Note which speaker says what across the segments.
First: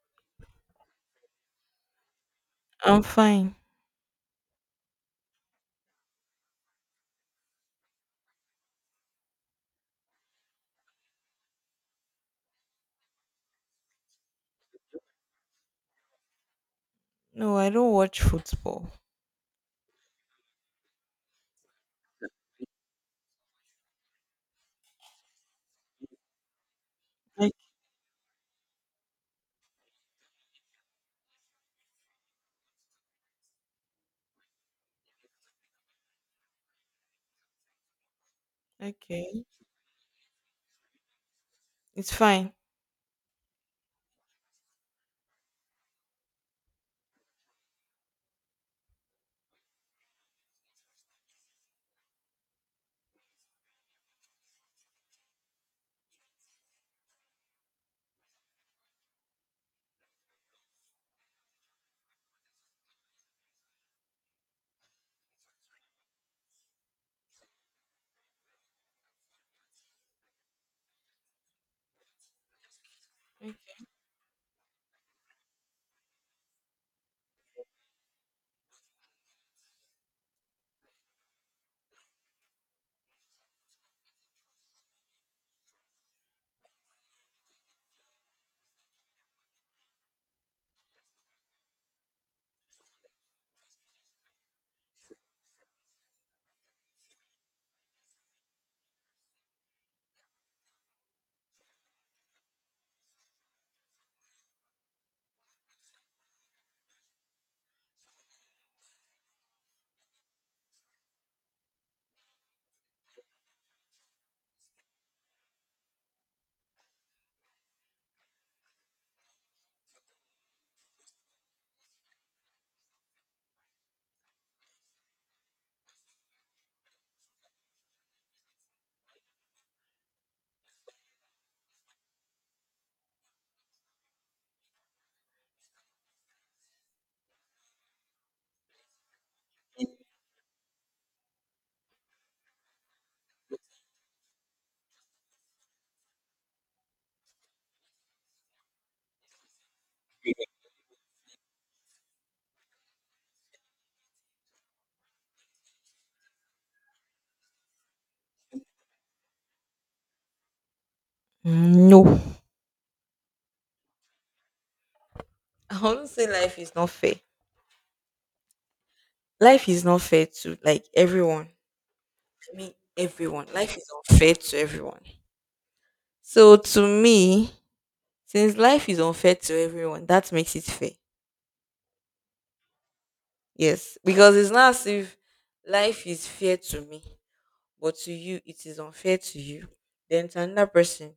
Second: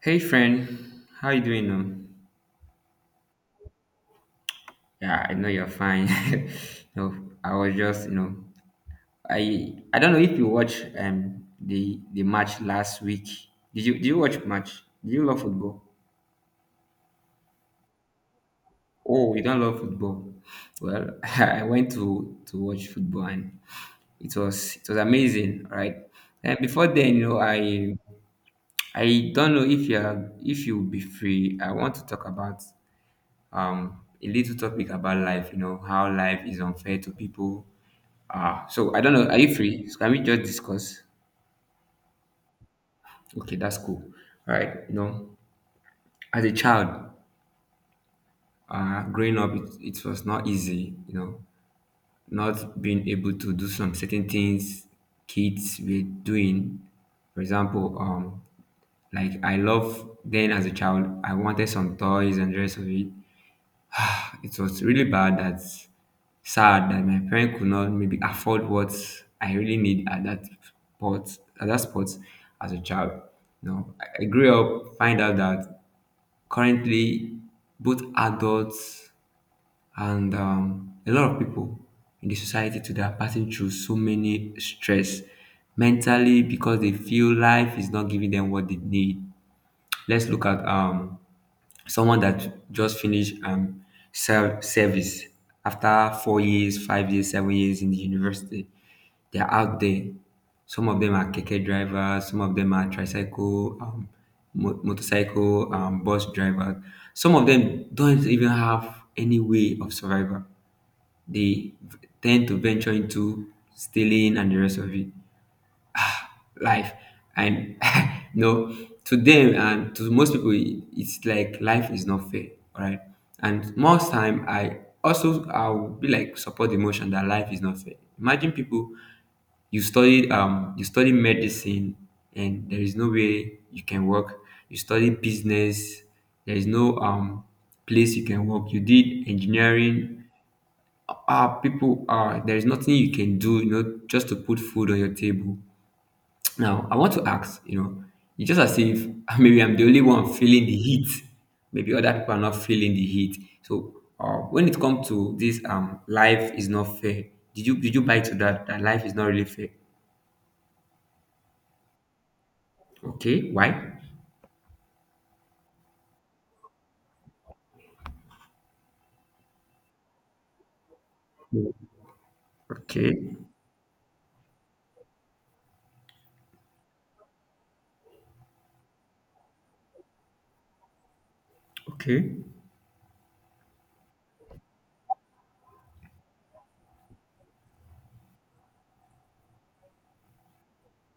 Speaker 1: Hey friend, how you doing?
Speaker 2: I'm fine.
Speaker 1: Yeah, I know you're fine. No, I was just, I don't know if you watch the match last week. Did you watch match? Do you love football?
Speaker 2: No, I don't watch football.
Speaker 1: Oh, you don't love football. Well, I went to watch football, and it was amazing, right? And before then,
Speaker 2: Like,
Speaker 1: I don't know if you'll be free. I want to talk about a little topic about life, how life is unfair to people. So I don't know. Are
Speaker 2: okay,
Speaker 1: you free? So can we just discuss?
Speaker 2: it's fine.
Speaker 1: Okay, that's cool. All right. As a child, growing up, it was not easy, not being able to do some certain things kids were doing. For example, like I love then as a child, I wanted some toys and the rest of it. It was really bad that sad that my parents could not maybe afford what I really need at that spot as a child. I grew up find out that currently both adults and a lot of people in the society today are passing through so many stress mentally because they feel life is not giving them what they need. Let's look at someone that just finished service after 4 years, 5 years, 7 years in the university. They're out there. Some of them are keke drivers, some of them are tricycle, motorcycle, bus drivers. Some of them don't even have any way of survival. Tend to venture into stealing and the rest of it life, and you know to them and to most people, it's like life is not fair, right? And most time I also I'll be like support the motion that life is not fair. Imagine people, you study medicine, and there is no way you can work. You study business, there is no place you can work. You did engineering, people are there is nothing you can do, just to put food on your table. Now, I want to ask, it's just as if maybe I'm the only one feeling the heat. Maybe other people are not feeling the heat. So, when it comes to this, life is not fair. Did you buy to that that life is not really fair?
Speaker 2: Mm, no,
Speaker 1: Okay, why?
Speaker 2: I won't say life is not fair. Life is not fair to like everyone. I mean,
Speaker 1: Okay,
Speaker 2: everyone. Life is unfair to everyone. So to me, since life is unfair to everyone, that makes it fair.
Speaker 1: okay,
Speaker 2: Yes, because it's not as if life is fair to me, but to you it is unfair to you, then to another person,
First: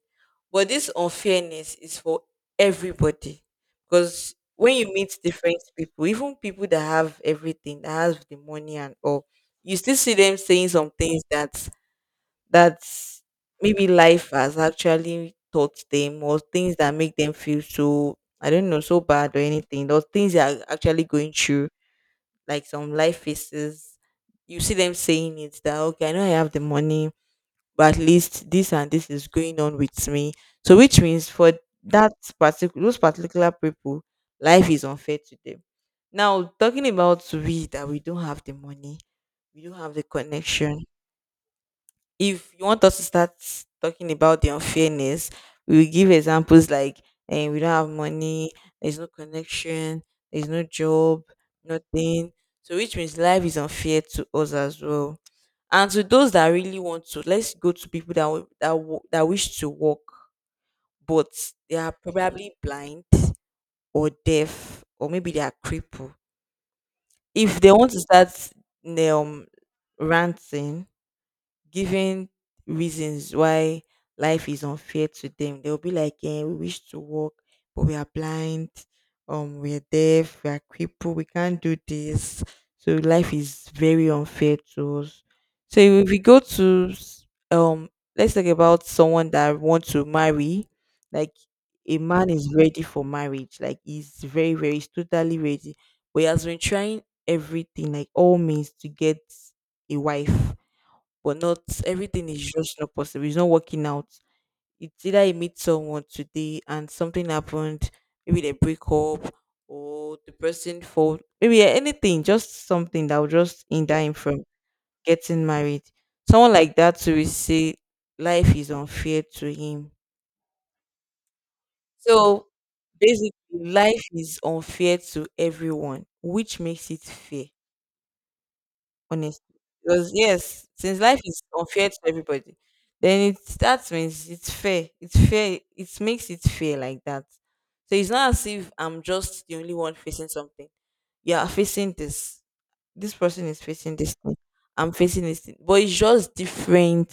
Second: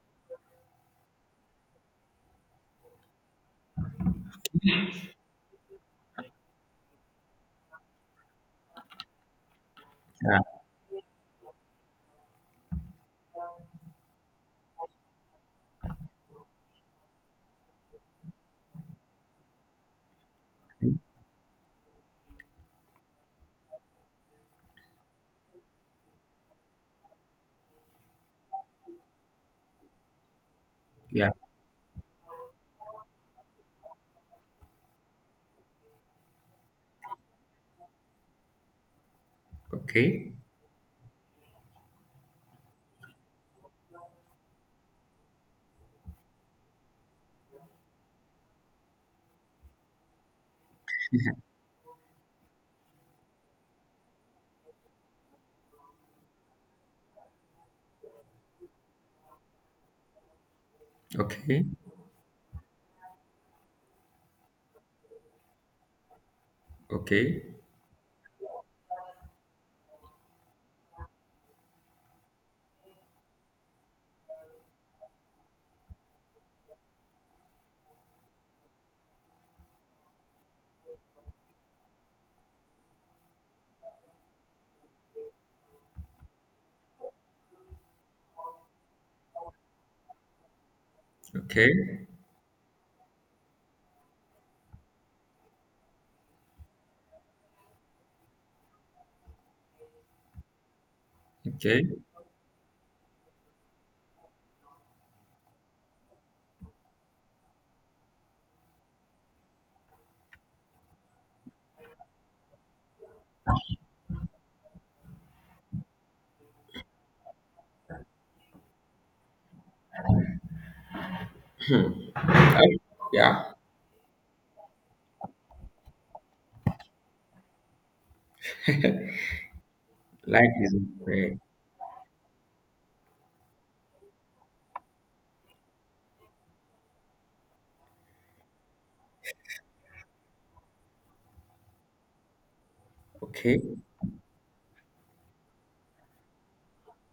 Speaker 2: but this unfairness is for everybody. Because when you meet different people, even people that have everything, that have the money and all, you still see them
Speaker 1: yeah,
Speaker 2: saying some things that, that's maybe life has actually taught them, or things that make them feel so, I don't know, so bad or anything, or things they are actually going through, like some life phases. You see them saying it that okay, I know I have the money, but at least this and this is going on with me. So which means
Speaker 1: yeah,
Speaker 2: for that particular, those particular people, life is unfair to them. Now talking about we that we don't have the money, we don't have the
Speaker 1: okay,
Speaker 2: connection. If you want us to start talking about the unfairness, we will give examples like, and we don't have money, there's no connection, there's no job, nothing. So which means life is unfair to us as well, and to those that really want to, let's go to people that that wish to walk, but
Speaker 1: okay,
Speaker 2: they are probably blind or deaf, or maybe they are crippled.
Speaker 1: okay,
Speaker 2: If they want to start um ranting, giving reasons why life is unfair to them. They'll be like, eh, we wish to work, but we are blind, we are deaf, we are crippled, we can't do this. So life is very unfair to us. So if we go to let's talk about someone that wants to marry, like
Speaker 1: okay,
Speaker 2: a man is ready for marriage, like he's very, very, he's totally ready. But he has been trying everything, like all means to get a wife, but not
Speaker 1: okay,
Speaker 2: everything is just not possible. It's not working out. It's either you meet someone today and something happened, maybe they break up or the person fall, maybe, yeah, anything, just something that will just hinder him from getting married. Someone like that will say life is unfair to him. So
Speaker 1: I-
Speaker 2: basically
Speaker 1: yeah.
Speaker 2: life is unfair to everyone, which makes it fair. Honestly. Because
Speaker 1: Life
Speaker 2: yes,
Speaker 1: is
Speaker 2: since
Speaker 1: not
Speaker 2: life
Speaker 1: fair.
Speaker 2: is unfair to everybody, then it, that means it's fair. It's fair. It makes it fair like that. So it's not as if I'm just the only one facing something. You are facing this. This person
Speaker 1: Okay.
Speaker 2: is facing this thing. I'm facing this thing. But it's just different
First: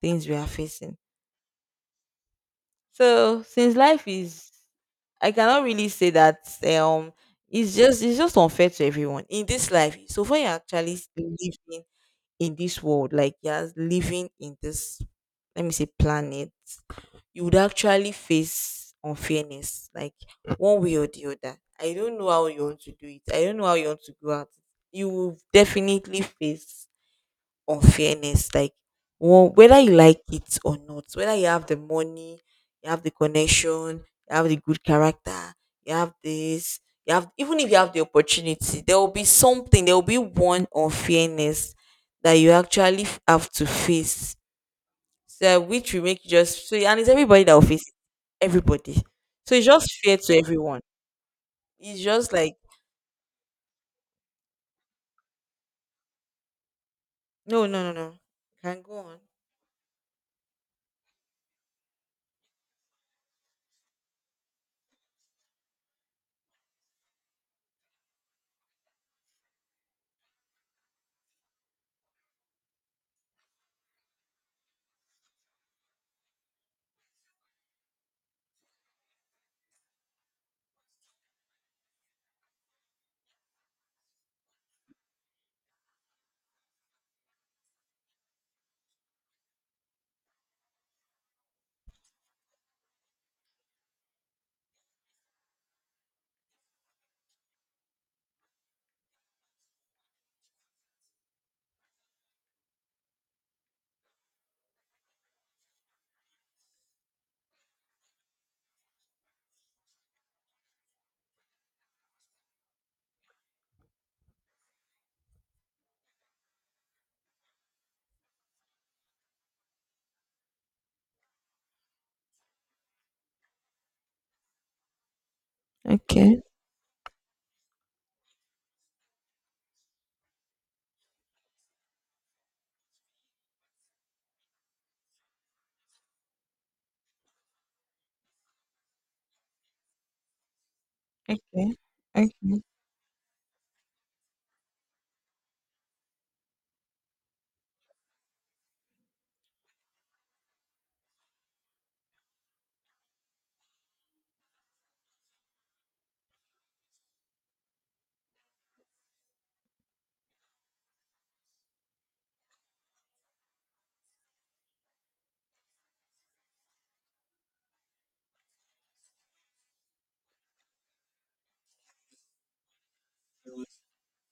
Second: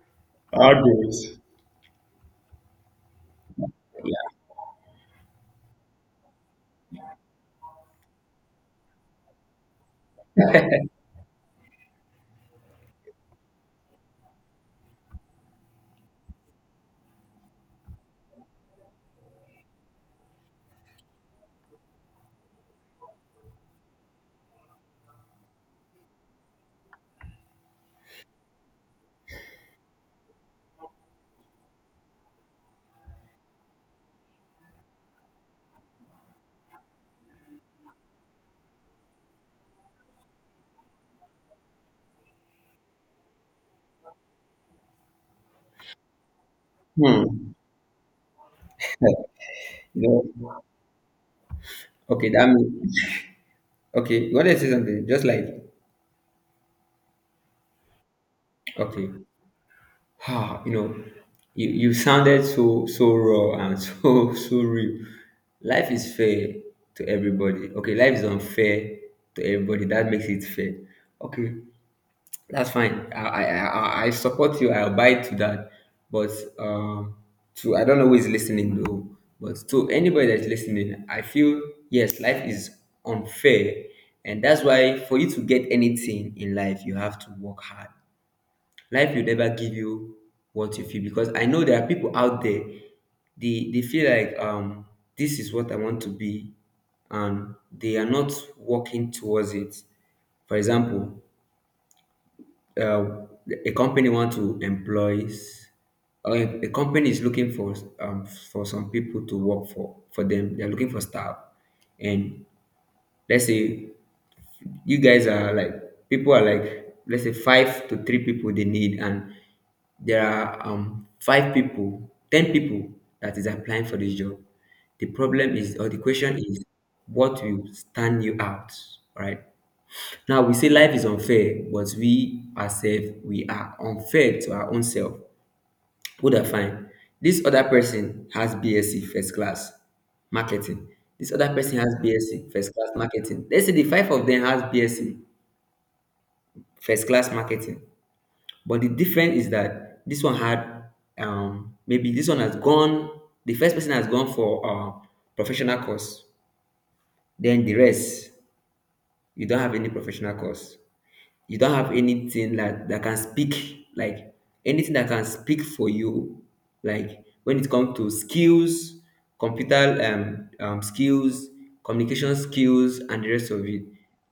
Speaker 2: things we are
Speaker 1: I'll
Speaker 2: facing. So since life is, I cannot really say that um it's just, it's just unfair to everyone in this life. So far, you're actually still living in this world, like you're living in this, let me say, planet, you would actually face unfairness, like one way or the other. I don't know how you want to do it. I don't know how you want to go out. You will definitely face unfairness. Like, well, whether you like it or not, whether you have the money, you have the connection, you have the good character, you have this, you have, even if you have the opportunity, there will be something, there will be one unfairness that you actually have to face. So which will make you just so, and it's everybody that
Speaker 1: Hmm.
Speaker 2: will face it. Everybody. So it's just fair
Speaker 1: You
Speaker 2: to
Speaker 1: know,
Speaker 2: everyone. It's
Speaker 1: okay,
Speaker 2: just
Speaker 1: that
Speaker 2: like,
Speaker 1: means okay. You want to say something? Just like
Speaker 2: no, no, no, no. Can go
Speaker 1: Okay.
Speaker 2: on.
Speaker 1: Ah, you know, you sounded so so raw and so so real. Life is fair to everybody. Okay, life is unfair to everybody. That makes it fair. Okay, that's fine. I support you. I abide to that. But um, to I don't know who is listening though. But to anybody that's listening, I feel yes, life is unfair, and that's why for you to get anything in life, you have to work hard. Life will never give you what you feel because I know there are people out there. They feel like this is what I want to be, and they are not working towards it. For example, uh, a company want to or a company is looking for some people to work for them. They're looking for staff. And let's say you guys are like people are like let's say five to three people they need, and there are five people, ten people that is applying for this job. The problem is, or the question
Speaker 2: Okay.
Speaker 1: is, what will stand you out, right? Now we say life is unfair, but we ourselves we are unfair to our own self. Who that fine? This other person has BSc first class marketing. This other
Speaker 2: Okay.
Speaker 1: person has BSc
Speaker 2: Okay.
Speaker 1: first class marketing. Let's say the five of them has BSc first class marketing. But the difference is that this one had maybe this one has gone. The first person has gone for professional course. Then the rest, you don't have any professional course. You don't have anything that can speak like anything that can speak for you. Like when it comes to skills, computer skills, communication skills, and the rest of it.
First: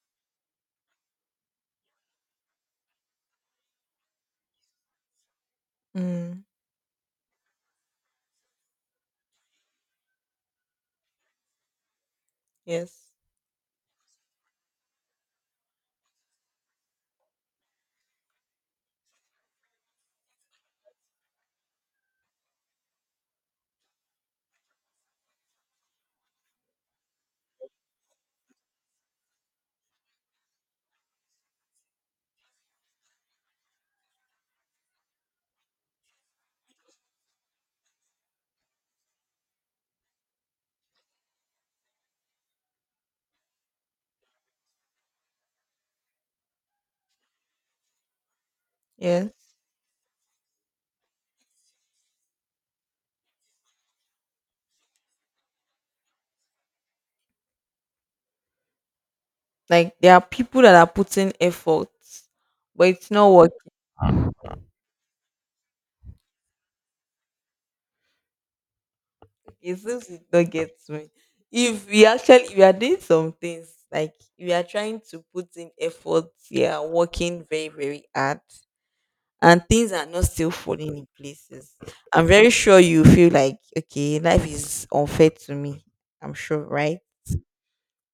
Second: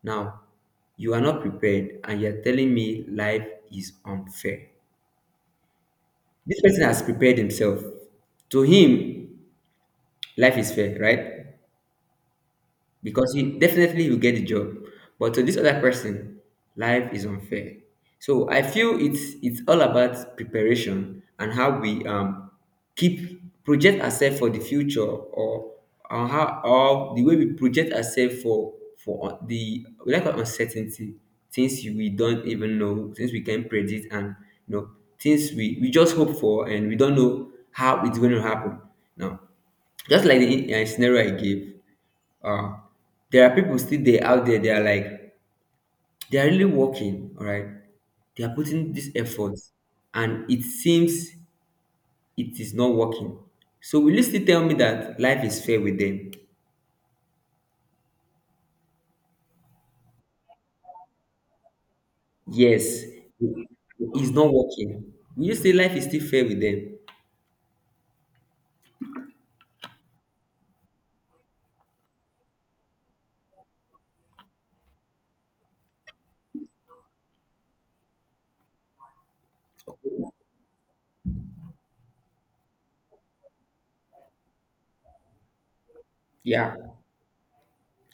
Speaker 1: Now, you are not prepared, and you are telling me life is unfair.
Speaker 2: Mm.
Speaker 1: This person has prepared himself. To him, life is fair, right?
Speaker 2: Yes.
Speaker 1: Because he definitely will get the job. But to this other person, life is unfair. So I feel it's all about preparation and how we keep project ourselves for the future, or how or the way we project ourselves for the we like uncertainty, things we don't even know, things we can predict, and you know things we just hope for, and we don't know how it's going to happen. Now, just like the scenario I gave, uh, there are people still there out there. They are like they are really working. All right, they are putting this
Speaker 2: Yes.
Speaker 1: effort, and it seems it is not working. So will you still tell me that life is fair with them?
Speaker 2: Like there are people that are putting effort, but
Speaker 1: Yes,
Speaker 2: it's not working.
Speaker 1: it's not working. Will you say life is still fair with them?
Speaker 2: It's just, it don't get me. If we actually, if we are doing some things, like we are trying to put in effort, we are working very, very, hard, and things are not still falling in places. I'm very sure you feel like, okay, life is unfair to me. I'm sure,
Speaker 1: Yeah,
Speaker 2: right?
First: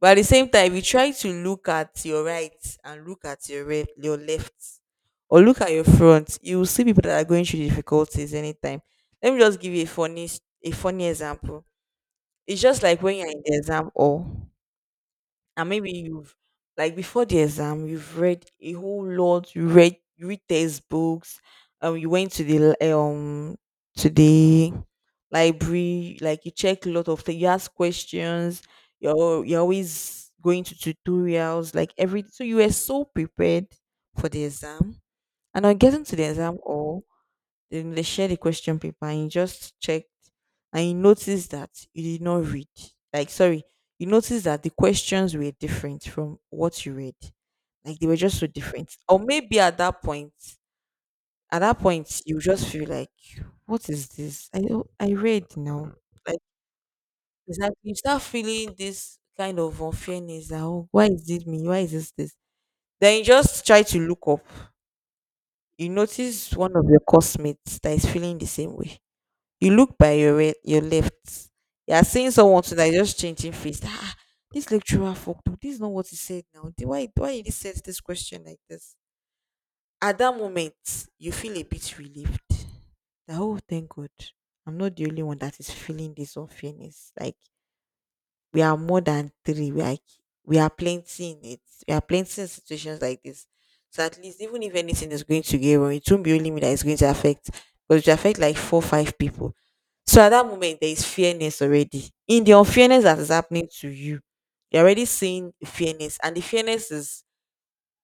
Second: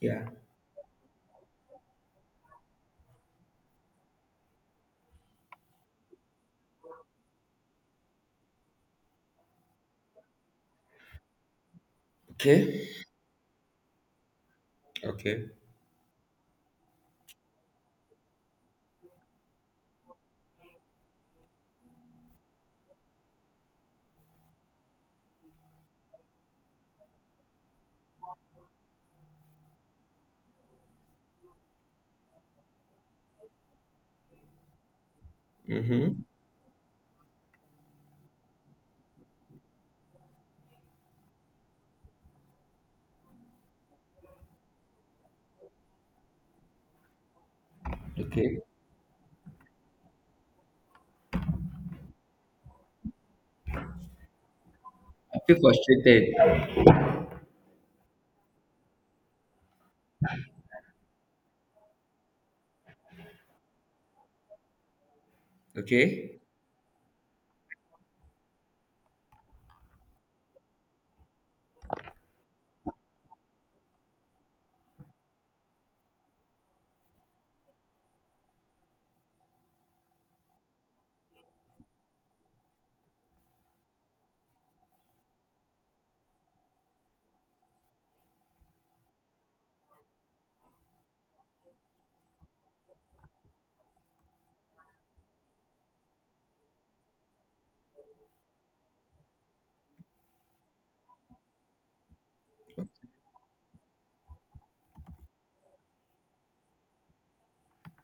Speaker 2: But at the
Speaker 1: yeah.
Speaker 2: same time, if you try to look at your right and look at your your left, or look at your front, you will see people that are going through difficulties anytime. Let me just give you a funny a funny example. It's just
Speaker 1: Okay,
Speaker 2: like when you're in the exam hall,
Speaker 1: okay.
Speaker 2: and maybe you've, like before the exam, you've read a whole lot, you read, you read textbooks, you went to the to the library, like you check a lot of things, you ask questions, you're you're always going to tutorials, like every, so you were so prepared for the exam. And on getting to
Speaker 1: Mm-hmm.
Speaker 2: the exam all, then they share the question paper and you just checked and you noticed that you did not read. Like sorry, you noticed that the questions were different from what you read. Like they were just so
Speaker 1: Okay.
Speaker 2: different. Or maybe at that point you just feel like, what is this? I know I
Speaker 1: I
Speaker 2: read
Speaker 1: feel
Speaker 2: now.
Speaker 1: frustrated.
Speaker 2: Exactly. You start feeling this kind of unfairness that, oh, why is it me? Why is this this? Then you just try to look up. You
Speaker 1: Okay.
Speaker 2: notice one of your classmates that is feeling the same way. You look by your your left. You are seeing someone too that is just changing face. Ah, this lecturer fucked up. This is not what he said now. Then why did he set this question like this? At that moment, you feel a bit relieved. That, oh, thank God. I'm not the only one that is feeling this unfairness. Like we are more than three. We are, we are plenty in it. We are plenty in situations like this. So at least even if anything is going to get wrong, it won't be only me that is going to affect. Because it will affect like four, five people. So at that moment there is fairness already. In the unfairness that is happening to you, you're already seeing fairness. And the fairness is,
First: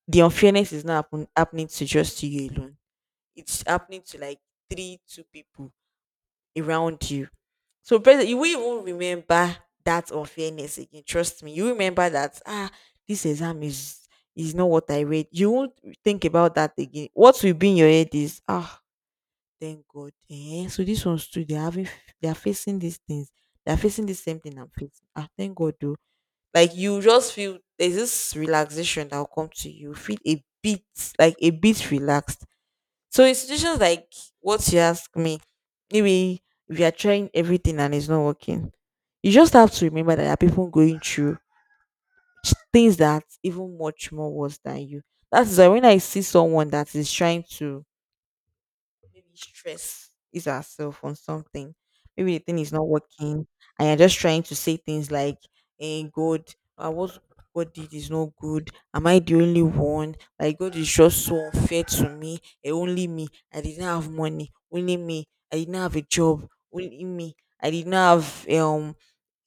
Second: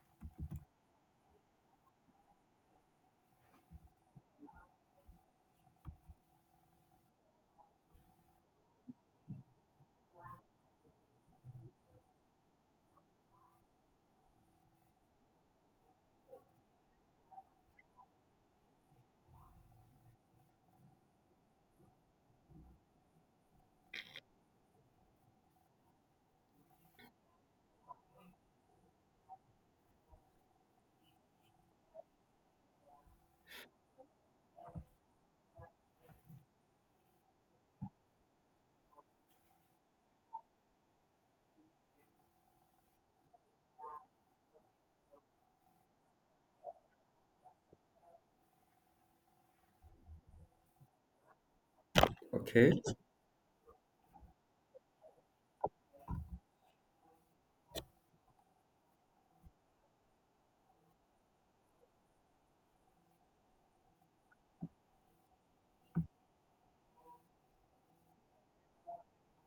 Speaker 2: the unfairness is not happening to just you alone. It's happening to like three, two people around you. So basically, you will even remember that unfairness again. Trust me, you remember that, ah, this exam is not what I read. You won't think about that again. What will be in your head is, ah, thank God. Eh? So this one's too. They're having, they're facing these things. They're facing the same thing I'm facing. Ah, thank God though. Like you just feel there's this relaxation that will come to you. Feel a bit, like a bit relaxed. So in situations like what you ask me, maybe if you are trying everything and it's not working, you just have to remember that there are people going through things that even much more worse than you. That's why when I see someone that is trying to, maybe stress is herself on something. Maybe the thing is
Speaker 1: Okay.
Speaker 2: not working, and you're just trying to say things like, "Hey, God, what God did is not good. Am I the only one? Like God is just so unfair to me. Eh, only me. I didn't have money. Only me. I didn't have a job. Only me. I didn't have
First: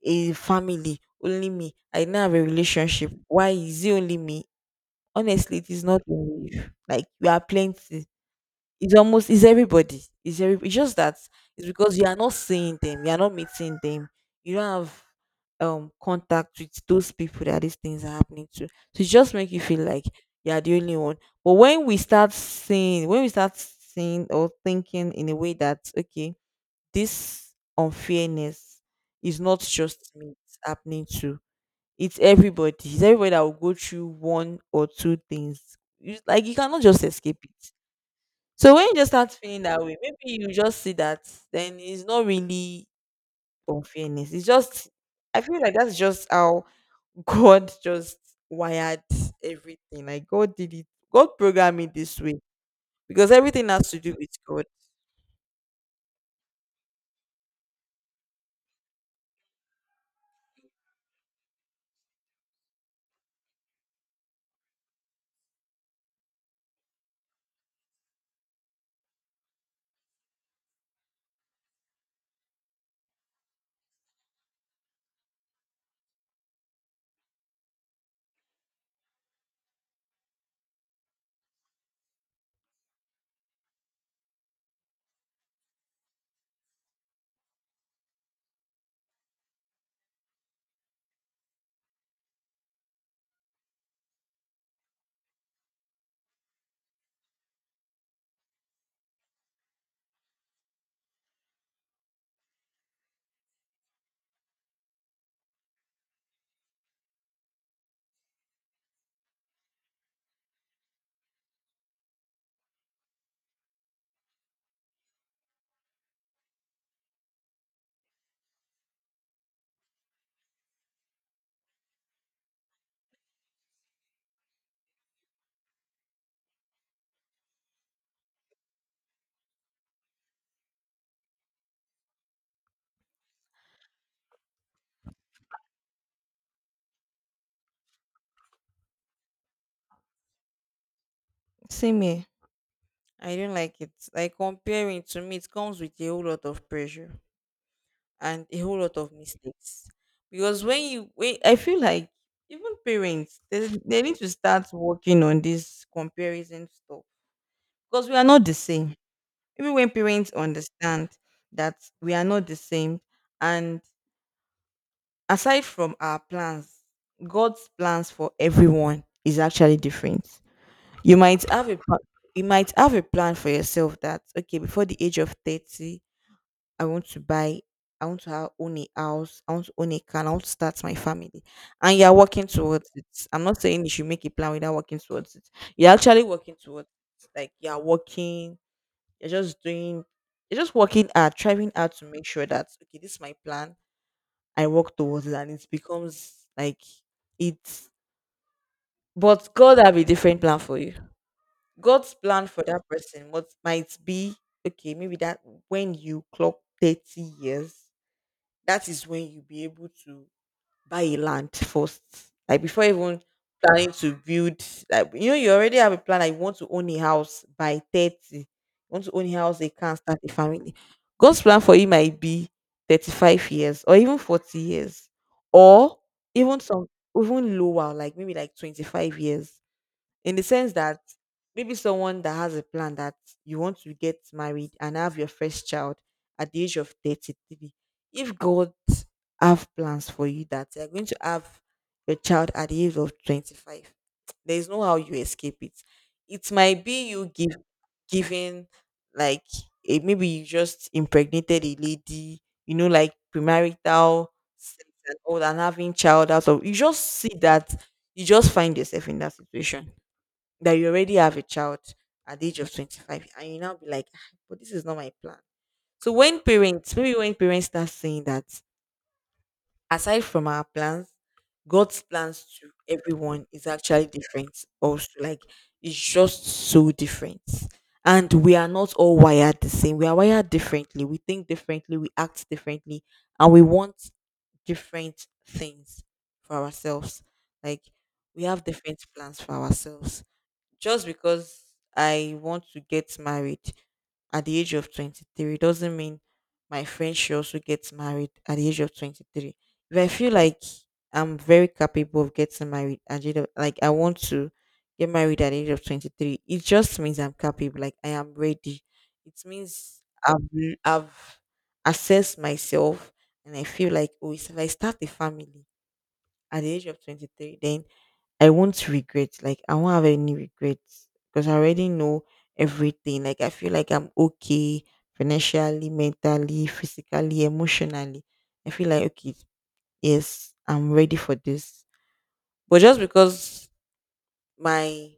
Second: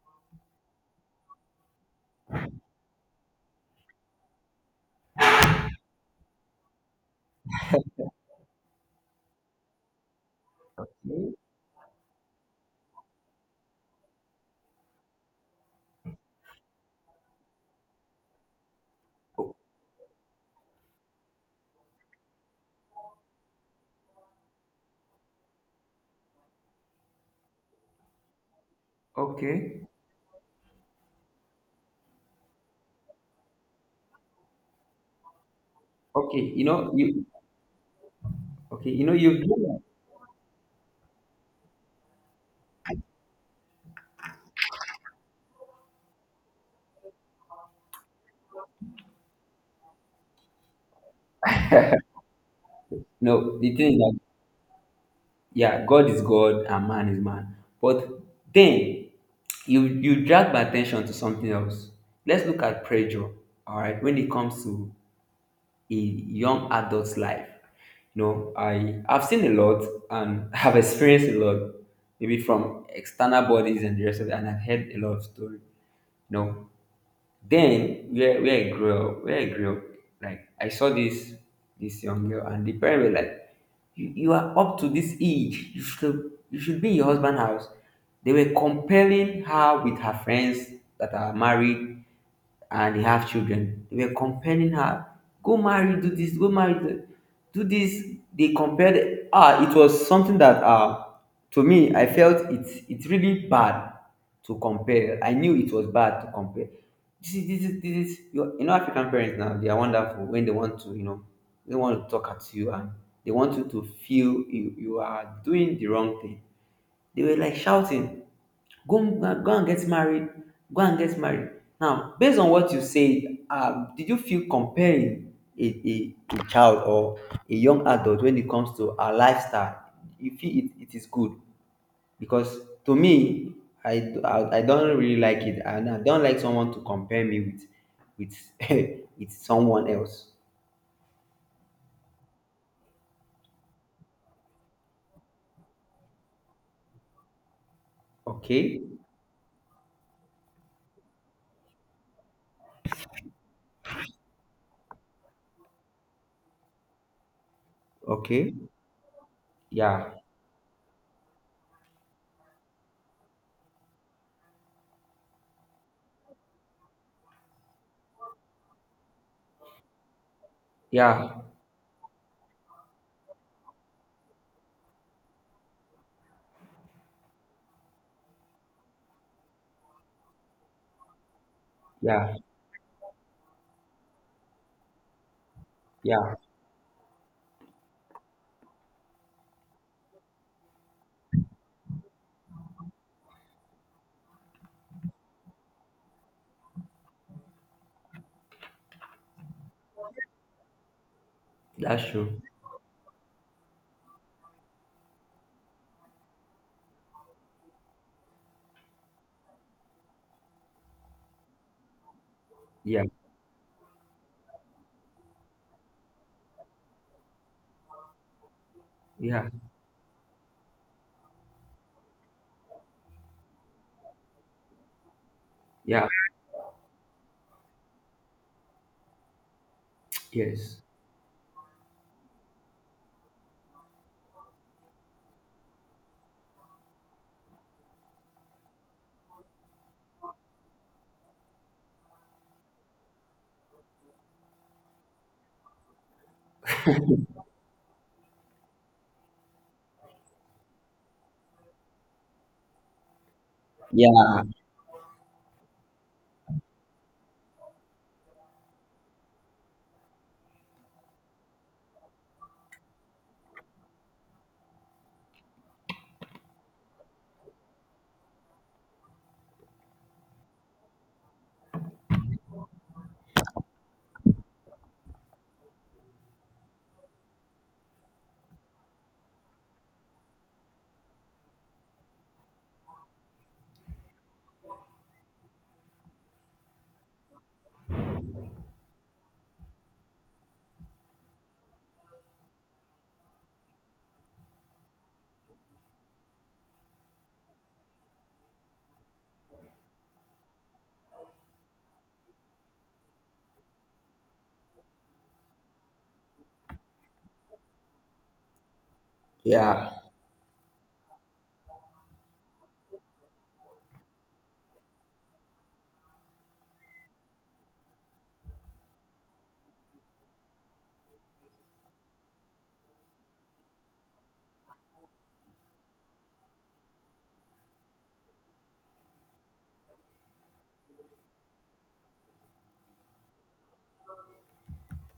Speaker 2: a family. Only me. I didn't have a relationship. Why is it only me? Honestly, it is not only you. Like we are plenty, it's almost, it's everybody. It's every, it's just that
Speaker 1: Okay.
Speaker 2: it's because you are not seeing them, you are not meeting them, you don't have contact with those people that these things are happening to. So it just make you feel like you are the only one. But when we start seeing or thinking in a way that okay, this unfairness is not
Speaker 1: Okay.
Speaker 2: just me, it's happening to, it's everybody. It's everybody that will go through one or two things. You- Like you
Speaker 1: Okay. You
Speaker 2: cannot
Speaker 1: know
Speaker 2: just
Speaker 1: you.
Speaker 2: escape it. So when
Speaker 1: Okay.
Speaker 2: you
Speaker 1: You
Speaker 2: just
Speaker 1: know
Speaker 2: start
Speaker 1: you've
Speaker 2: feeling
Speaker 1: done.
Speaker 2: that way, maybe you just see that then it's not really unfairness. It's just, I feel like that's just how God just wired everything. Like God did it. God programmed it this way because
Speaker 1: No,
Speaker 2: everything
Speaker 1: the
Speaker 2: has
Speaker 1: thing is
Speaker 2: to do
Speaker 1: that
Speaker 2: with God.
Speaker 1: yeah, God is God and man is man. But then you drag my attention to something else. Let's look at pressure. All right, when it comes to a young adult's life, I've seen a lot and have experienced a lot, maybe from external bodies and the rest of it, and I've heard a lot of story. No, then where I grew up, like I saw this young girl, and the parents were like, you are up to this age. You should be in your husband's house. They were comparing her with her friends that are married, and they have children. They were comparing her, go marry, do this, go marry, do this. They compared. Ah, it was something that to me, I felt it's really bad to compare. I knew it was bad to compare. This is African parents now, they are wonderful when they want to, they want to talk at you, and they want you to feel you are doing the wrong thing. They were like shouting, go, go and get married, go and get married. Now, based on what you said, did you feel comparing a child or a young adult when it comes to our lifestyle? You feel it, it is good because to me, I don't really like it, and I don't like someone to compare me with with someone else.
Speaker 2: Same here. I don't like it. Like comparing to me, it comes with a whole lot of pressure. And a whole
Speaker 1: Okay,
Speaker 2: lot of mistakes. Because when you, when I feel like, even parents, they need to start working on this comparison stuff because we are not
Speaker 1: okay,
Speaker 2: the same. Even when
Speaker 1: yeah,
Speaker 2: parents understand that we are not the same, and aside from our plans, God's plans for everyone is actually different. You
Speaker 1: yeah,
Speaker 2: might have a pla- you might have a plan for yourself that, okay, before the age of 30 I want to buy, I want to ha- own a house, I want to own a car, I want to start my family. And you're
Speaker 1: yeah,
Speaker 2: working towards it. I'm not saying you should make a plan without working towards it. You're actually
Speaker 1: yeah.
Speaker 2: working towards it. Like you're working, you're just doing, you're just working hard, trying hard to make sure that, okay, this is my plan. I work towards it and it becomes like it's, but God have a different plan for you.
Speaker 1: That's
Speaker 2: God's
Speaker 1: true.
Speaker 2: plan for that person what might be okay, maybe that when you clock 30 years, that is when you'll be able to buy a land first. Like before
Speaker 1: Yeah,
Speaker 2: even planning to build, like you know, you already have a plan, I want to own a house by 30. You want to own a
Speaker 1: yeah,
Speaker 2: house, they can start a family. God's plan for you might be 35 years or even 40 years. Or
Speaker 1: yeah.
Speaker 2: even some even lower, like maybe like 25 years, in the sense
Speaker 1: Yes.
Speaker 2: that maybe someone that has a plan that you want to get married and have your first child at the age of 33, if god have plans for you that you're going to have your child at the age of 25, there is no how you escape it. It might be you give giving like maybe you just impregnated a lady, you know, like premarital
Speaker 1: Yeah,
Speaker 2: sex and all that, and having child out of, you just see that you just find yourself in that situation that you already have a child at the age of 25, and you now be like, "Ah, but this is not my plan." So when parents, maybe when parents start saying that aside from our plans, god's plans to everyone is actually different, also, like it's just so different. And we are not all wired the same. We are wired differently, we think differently, we act differently, and we want different things for ourselves. Like we have different plans for ourselves. Just because I want to get married at the age of 23 doesn't mean my friend should also get married at the age of 23. If I feel like I'm very capable of getting married at the age of, like I want to get married at the age of 23, it just means I'm capable, like I am ready. It
Speaker 1: yeah.
Speaker 2: means I've assessed myself and I feel like, oh, if I start a family at the age of 23, then I won't regret. Like I won't have any regrets because I already know everything. Like I feel like I'm okay financially, mentally, physically, emotionally. I feel like okay, yes, I'm ready for this. But just because my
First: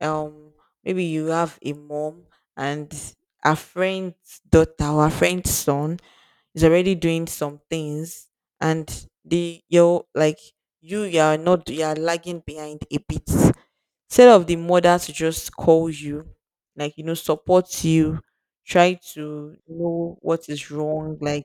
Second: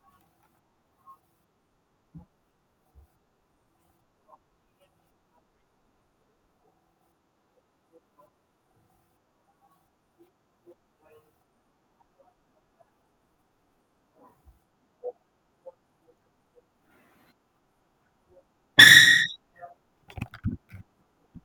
Speaker 2: um maybe you have a mom and a friend's daughter or a friend's son is already doing some things, and the you're like you are not, you are lagging behind a bit. Instead of the mother to just call you, like you know, support you, try to know what is wrong, like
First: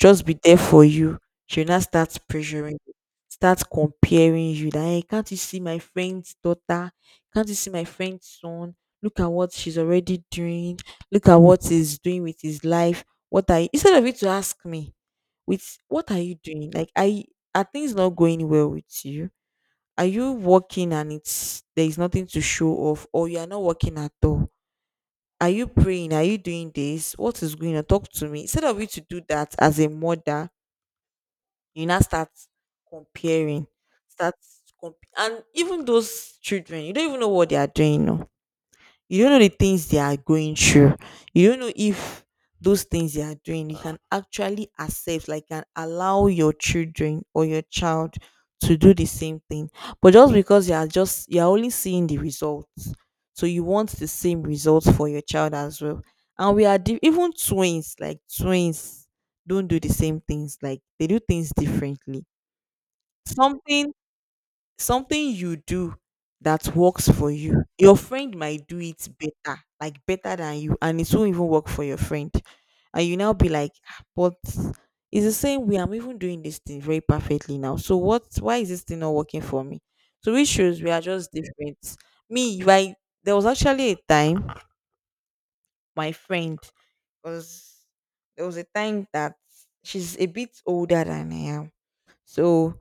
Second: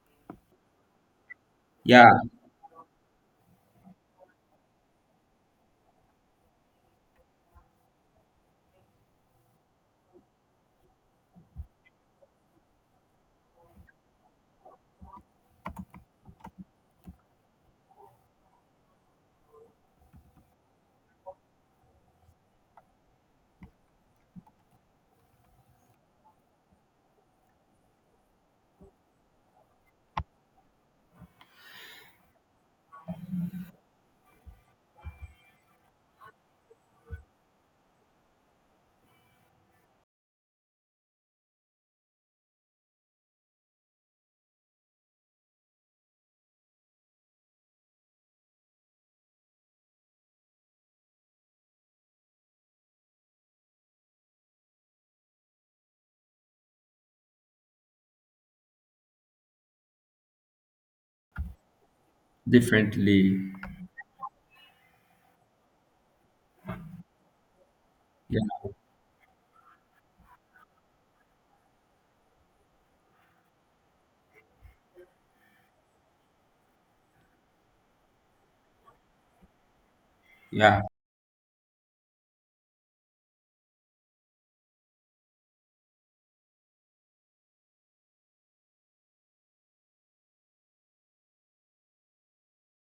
Speaker 2: just be there for you, she will now
Speaker 1: Yeah,
Speaker 2: start pressuring you, start comparing you that, hey, can't you see my friend's daughter, can't you see my friend's son, look at what she's already doing, look at what he's doing with his life. What are you, instead of it to ask me with, what are you doing, like i, are things not going well with you? Are you working and it's there is nothing to show off, or you are not working at all? Are you praying? Are you doing this? What is going on? Talk to me. Instead of you to do that as a mother, you now start comparing, start and even those children, you don't even know what they are doing. No, you don't know the things they are going through, you don't know if those things they are doing you can actually accept, like can allow your children or your child to do the same thing. But just because you are just you're only seeing the results, so you want the same results for your child as well. And we are di- Even twins, like twins don't do the same things, like they do things differently.
Speaker 1: differently.
Speaker 2: something Something you do that works for you, your friend might
Speaker 1: Yeah,
Speaker 2: do it better, like better than you, and it won't even work for your friend. And you now be like, "Ah, but it's the same way I'm even doing this thing very perfectly now, so what, why is this thing not working for me?" So it shows
Speaker 1: yeah,
Speaker 2: we are just different. Me, right, there was actually a time my friend was, there was a time that she's a bit older than I am. So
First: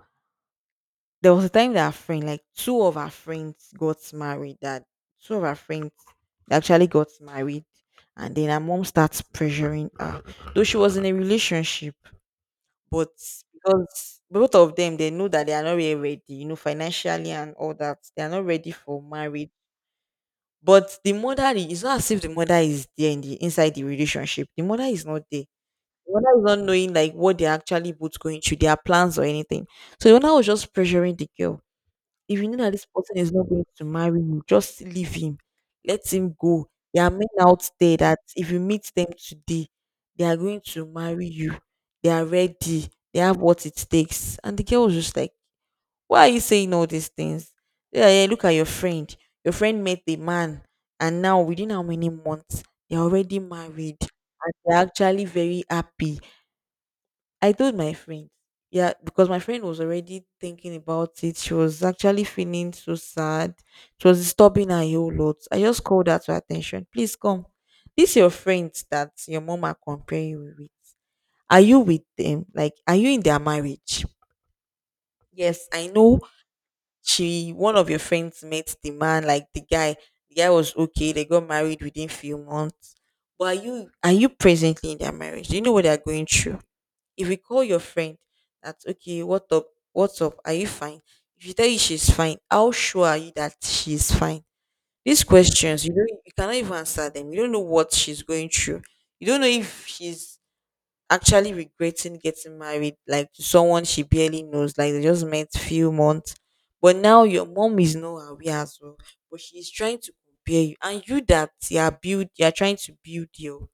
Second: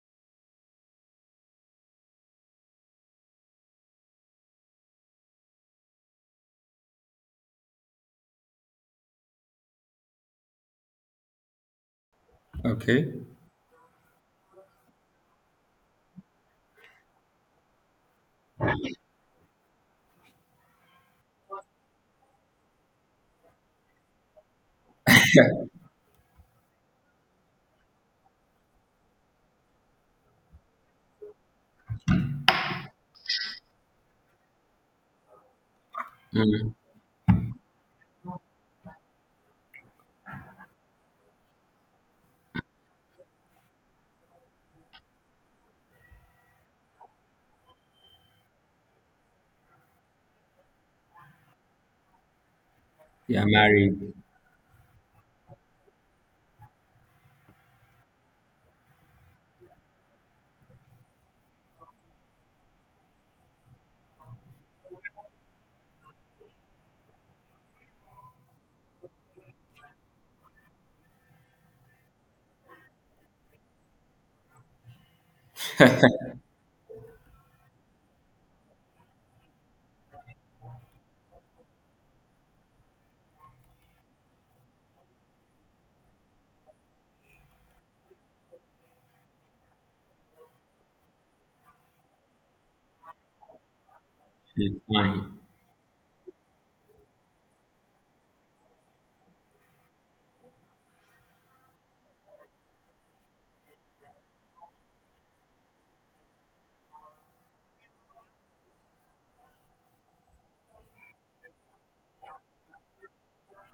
Speaker 2: there was a time that our friend, like two of our friends actually got married. And then her mom starts pressuring her. Though she was in a relationship, but
Speaker 1: okay.
Speaker 2: because both of them they know that they are not really ready, you know, financially and all that. They are not ready for marriage. But the mother I- It's not as if the mother is there in the inside the relationship. The mother is not there. The mother is not knowing like what they're actually both going through, their plans or anything. So the mother was just pressuring the girl, if you know that this person is not going to marry you, just leave him. Let him go. There are men out there that if you meet them today, they are going to marry you. They are ready. They have what it takes. And the girl was just like, why are you saying all these things? Yeah, yeah, look at your friend. Your friend met the man, and now within how many months, they're already
Speaker 1: Yeah,
Speaker 2: married
Speaker 1: married.
Speaker 2: and they're actually very happy. I told my friend, yeah, because my friend was already thinking about it. She was actually feeling so sad. It was disturbing her a whole lot. I just called her to attention. Please come. These your friends that your mom are comparing you with. Are you with them? Like, are you in their marriage? Yes, I know she one of your friends met the man, like the guy. The guy was okay, they got married within few months. But are you, are you presently in their marriage? Do you know what they are going through? If you call your friend that, okay, what up, what's up, are you fine? If you tell you she's fine, how sure are you that she's fine? These questions you don't, you cannot even answer them. You don't know what she's going through. You don't know if she's actually regretting getting married like to someone she barely knows, like they just met few months. But now your mom is not aware as well. But she's trying to compare you. And you that you are build You are trying to build your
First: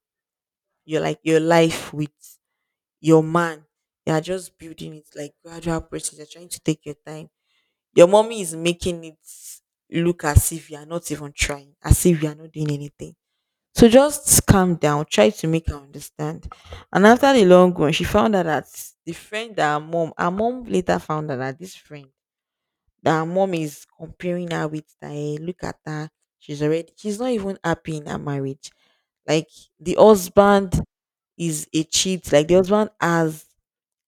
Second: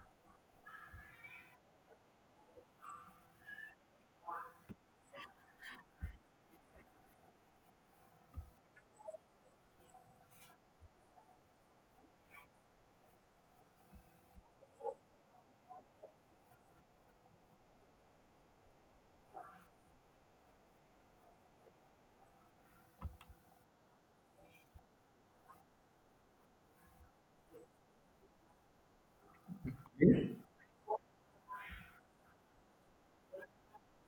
Speaker 2: your like your life with your man. They are just building it like gradual process. They're trying to take your time. Your mommy is making it look as if you are not even trying, as if you are not doing anything. So just calm down. Try to make her understand. And after the long run, she found out that the friend that her mom later found out that this friend that her mom is comparing her with, that, "Eh, look at her. She's already, she's not even happy in her marriage. Like the husband is a cheat. Like the husband has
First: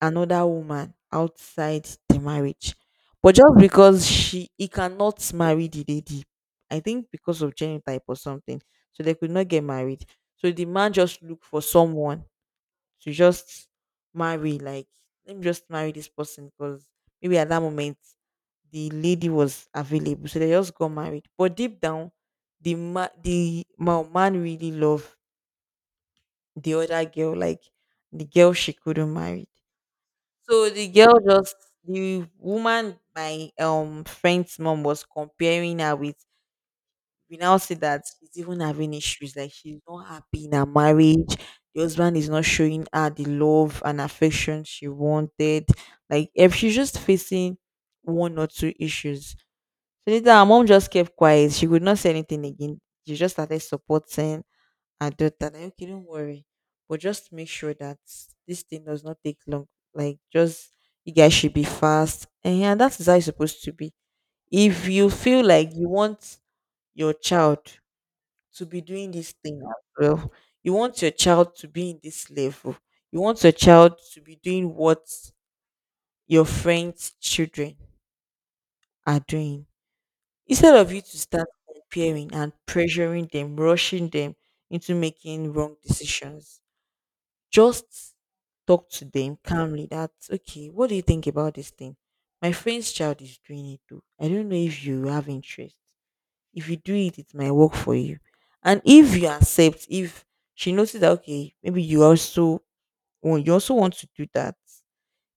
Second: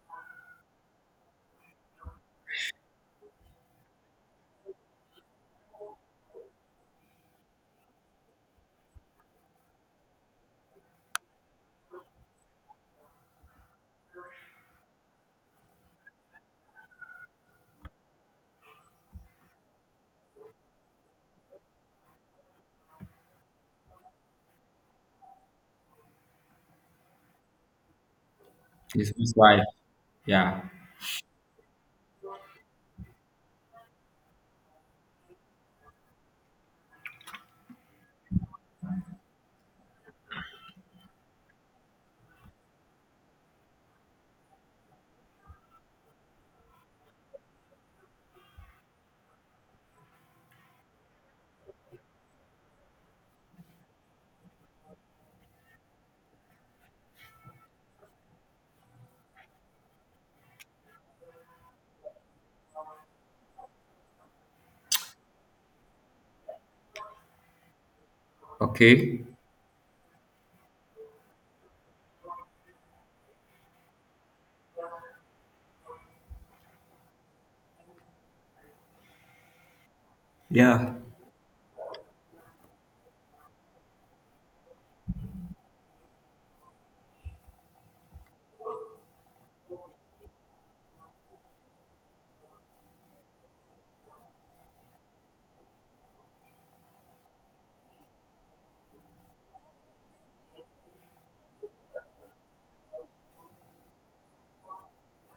Speaker 2: another woman outside the marriage." But just because she he cannot marry the lady, I think because of genotype or something. So they could not get married. So the man just look for someone to just marry, like, let me just marry this person because maybe at that moment the lady was available. So they just got married. But deep down, the man really loved the other girl, like the girl she couldn't
Speaker 1: His
Speaker 2: marry.
Speaker 1: wife. Yeah,
Speaker 2: So the girl just the woman my friend's mom was comparing her with, we now see that she's even having issues, like she's not happy in her marriage. The husband is not showing her the love and affection she wanted. Like if she's just facing one or two issues. So later her mom just kept quiet, she could not say anything again. She just started supporting, I do that. Like, okay, don't worry. But just make sure that this thing does not take long. Like, just you guys should be fast. Eh, and yeah, that's how it's supposed to be. If you feel like you want your child to be doing
Speaker 1: okay.
Speaker 2: this thing as well, you want your child to be in this level, you want your child to be doing what your friends' children are doing. Instead of
Speaker 1: Yeah,
Speaker 2: you to start comparing and pressuring them, rushing them into making wrong decisions, just talk to them calmly that, okay, what do you think about this thing? My friend's child is doing it too. I don't know if you have interest. If you do it, it might work for you. And if you accept, if she notices that okay, maybe you also want to do that,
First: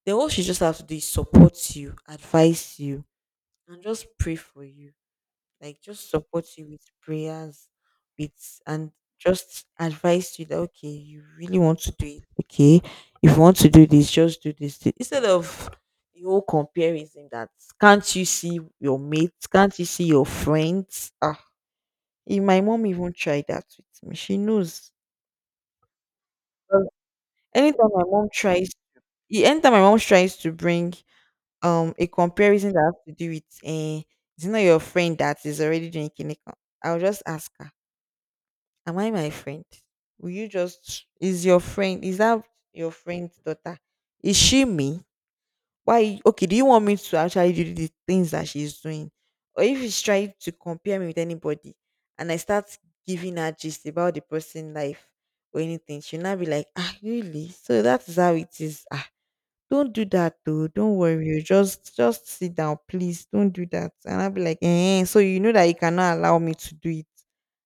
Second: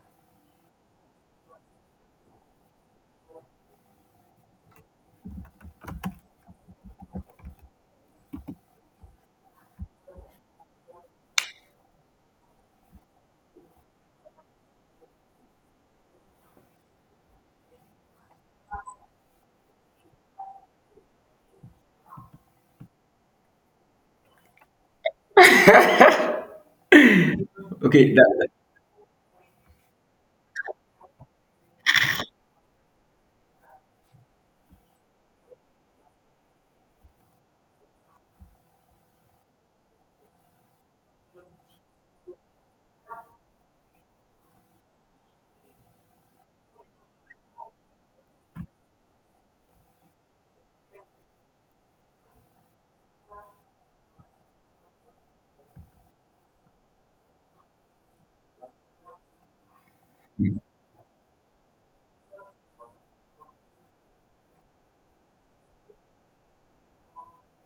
Speaker 2: then all she just has to do is support you, advise you, and just pray for you. Like, just support you with prayers, with, and just advise you that okay, you really want to do it, okay, if you want to do this just do instead of the whole comparison that can't you see your mates, can't you see your friends? Ah, my mom even tried that with me. She knows. Well, anytime my
Speaker 1: okay.
Speaker 2: mom
Speaker 1: That,
Speaker 2: tries, anytime my mom tries to bring a comparison that has to do with it's not your friend that is already doing kiniko. I'll just ask her, am I my friend? Will you just is your friend is that your friend's daughter? Is she me? Why, okay, do you want me to actually do the things that she's doing? Or if she's trying to compare me with anybody and I start giving her gist about the person life or anything, she'll not be like, ah, really? So that's how it is. Ah, don't do that though. Don't worry. You just sit down, please. Don't do that. And I'll be like, eh. So you know that you cannot allow me to do it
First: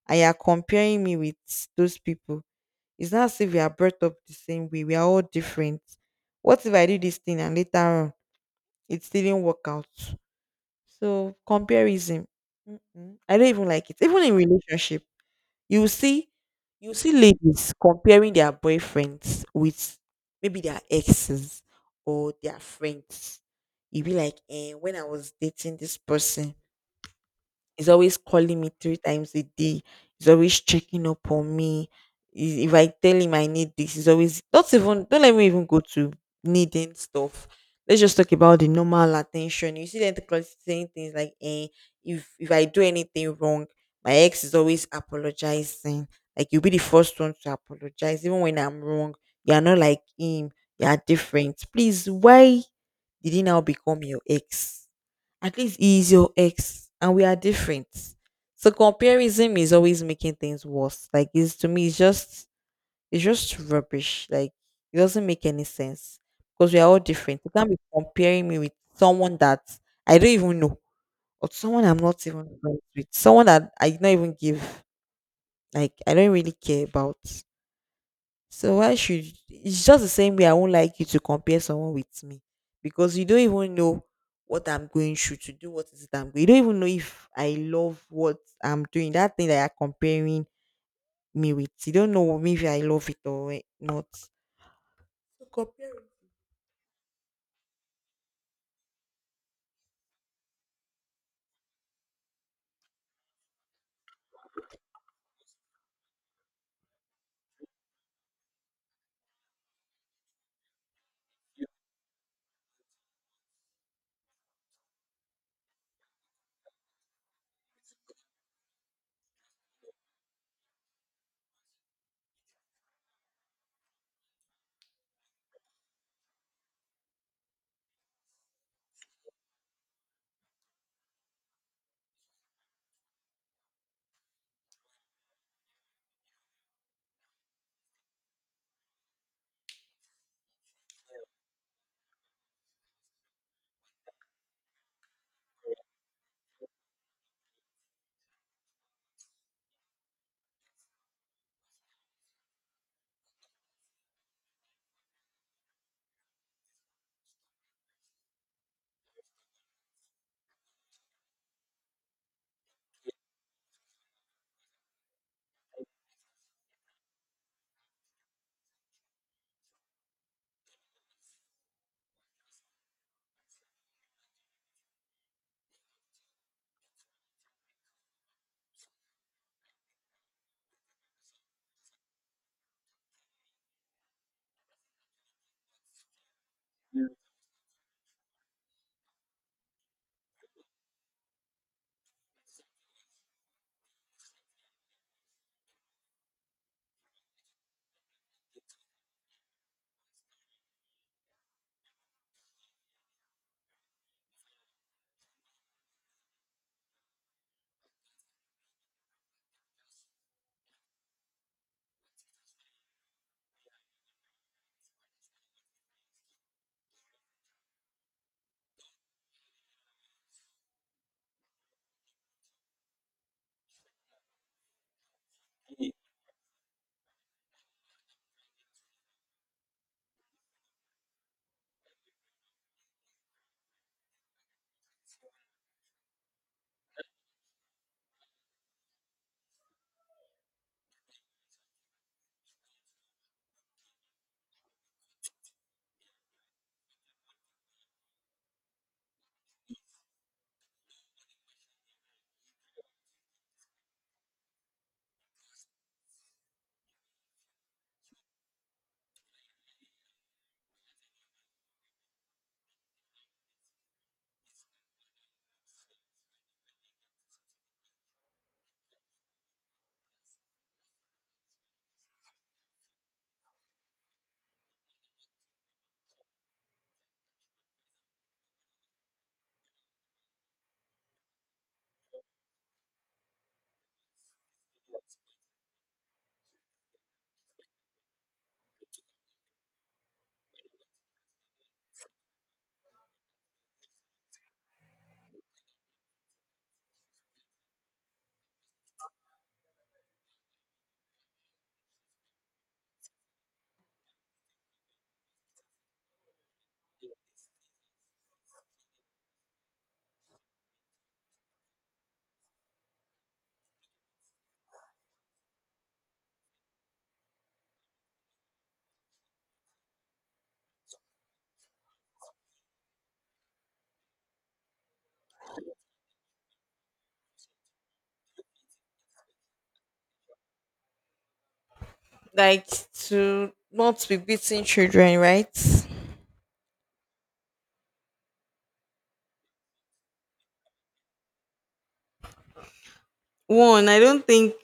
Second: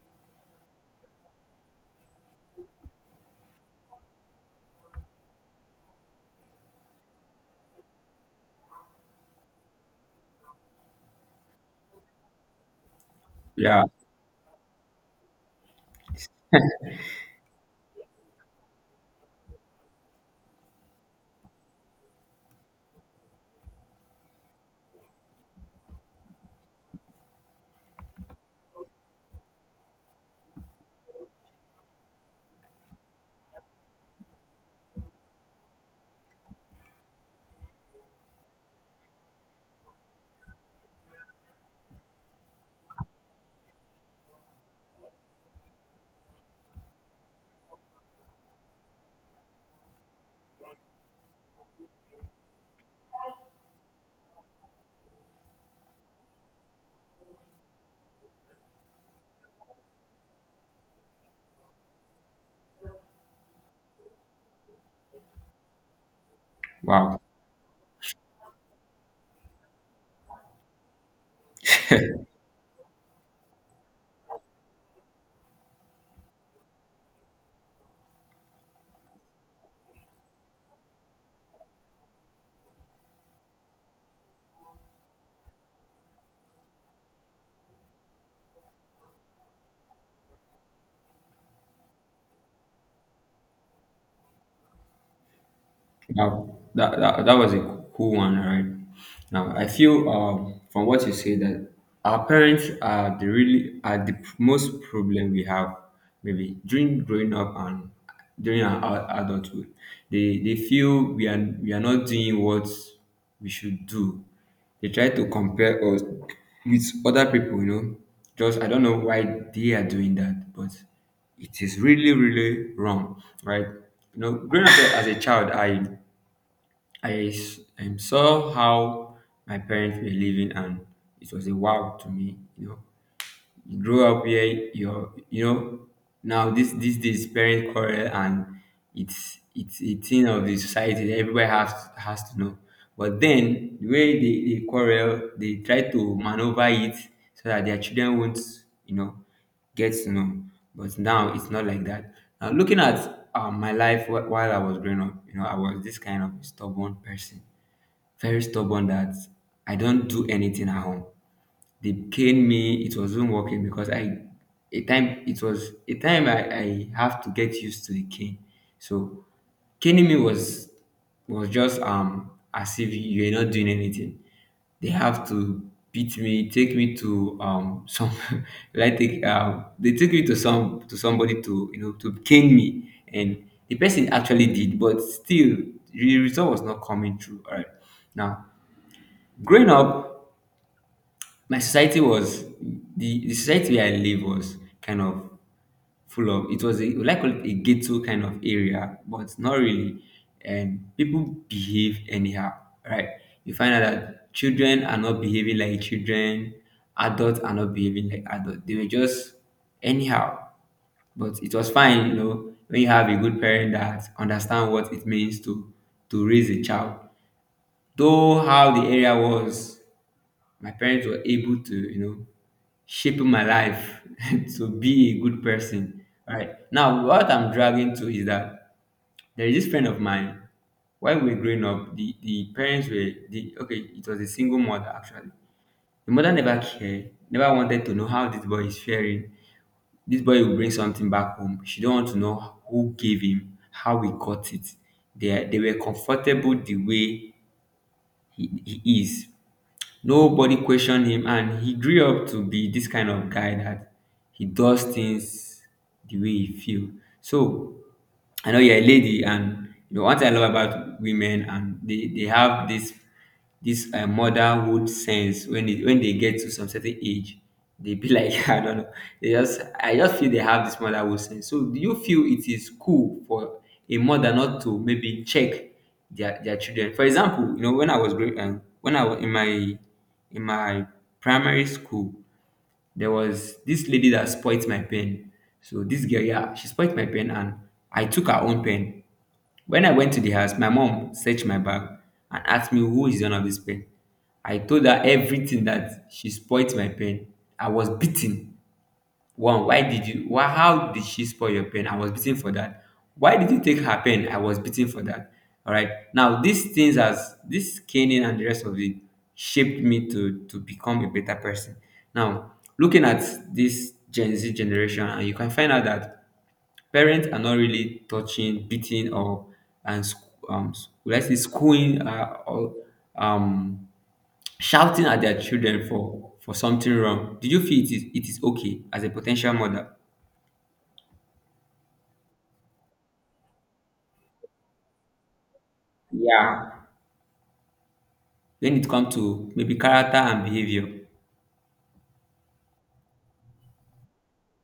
Speaker 2: and you're comparing me with those people. It's not as if we are brought up the same way. We are all different. What if I do this thing and later on it didn't work out? So comparison. Mm-mm. I don't even
Speaker 1: yeah,
Speaker 2: like it. Even in relationship, you will see you will see ladies comparing their boyfriends with maybe their exes or their friends. You be like, eh, when I was dating this person, he's always calling me three times a day. He's always checking up on me. If I tell him I need this, he's always not even, don't let me even go to needing stuff. Let's just talk about the normal attention. You see them saying things like, eh, if I do anything wrong, my ex is always apologizing. Like, you'll be the first one to apologize, even when I'm wrong. You're not like him. You're different. Please, why did he now become your ex? At least he is your ex and we are different. So comparison is always making things worse. Like, it's, to me it's just, it's just rubbish. Like, it doesn't make any sense. Because we are all
Speaker 1: wow.
Speaker 2: different. You can't be comparing me with someone that I don't even know. Or someone I'm not even friends with. Someone that I not even give, like, I don't really care about. So why should, it's just the same way I won't like you to compare someone with me because you don't even know what I'm going through to do what is it I'm going. You don't even know if I love what I'm doing, that thing that you're comparing me with. You don't know, maybe I love it or not. So comparing,
Speaker 1: Now that was a cool one, right? Now I feel from what you say that our parents are the really are the most problem we have maybe during growing up and during our adulthood. They feel we are not doing what we should do. They try to compare us with other people. Just I don't know why they are doing that, but it is really really wrong, right? Growing up as a child, I saw how my parents were living, and it was a wow to me. You grow up here, you're, now this these days parent quarrel, and it's a thing of the society that everybody has to know. But then the way they quarrel, they try to maneuver it so that their children won't, you know, get to know. But now it's not like that. Now looking at my life while I was growing up, I was this kind of stubborn person, very stubborn, that I don't do anything at home. They cane me. It wasn't working because I, a time it was a time I have to get used to the cane. So caning me was just as if you're not doing anything. They have to beat me, take me to some like take they take me to some to somebody to to cane me, and the person actually did, but still the result was not coming through. All right now. Growing up, my society was, the society where I live was kind of full of, it was a, like a ghetto kind of area, but not really. And people behave anyhow, right? You find out that children are not behaving like children, adults are not behaving like adults. They were just anyhow. But it was fine, you know, when you have a good parent that understand what it means to raise a child. Though how the area was, my parents were able to, you know, shape my life to be a good person. Right. Now, what I'm dragging to is that there is this friend of mine. While we were growing up, the parents were, the, okay, it was a single mother actually. The mother never cared, never wanted to know how this boy is faring. This boy will bring something back home. She don't want to know who gave him, how he got it. They were comfortable the way he, he is. Nobody questioned him, and he grew up to be this kind of guy that he does things the way he feel. So I know you're a lady, and you know what I love about women, and they have this motherhood sense when it, when they get to some certain age, they be like, I don't know. They just, I just feel they have this motherhood sense. So, do you feel it is cool for a mother not to maybe check their children? For example, you know, when I was growing, when I was in my primary school, there was this lady that spoilt my pen. So this girl, yeah, she spoilt my pen, and I took her own pen. When I went to the house, my mom searched my bag and asked me who is the owner of this pen. I told her everything, that she spoilt my pen. I was beaten. One, why did you, why, how did she spoil your pen? I was beaten for that. Why did you take her pen? I was beaten for that. Alright. Now these things, as this caning and the rest of it, shaped me to become a better person. Now, looking at this Gen Z generation, and you can find out that parents are not really touching, beating, or and sc- will I say schooling or um, shouting at their children for something wrong. Did you feel it is okay as a potential mother?
Speaker 2: like, to not be beating children, right?
Speaker 1: Yeah. When it comes to maybe character and behavior,
Speaker 2: One, I don't think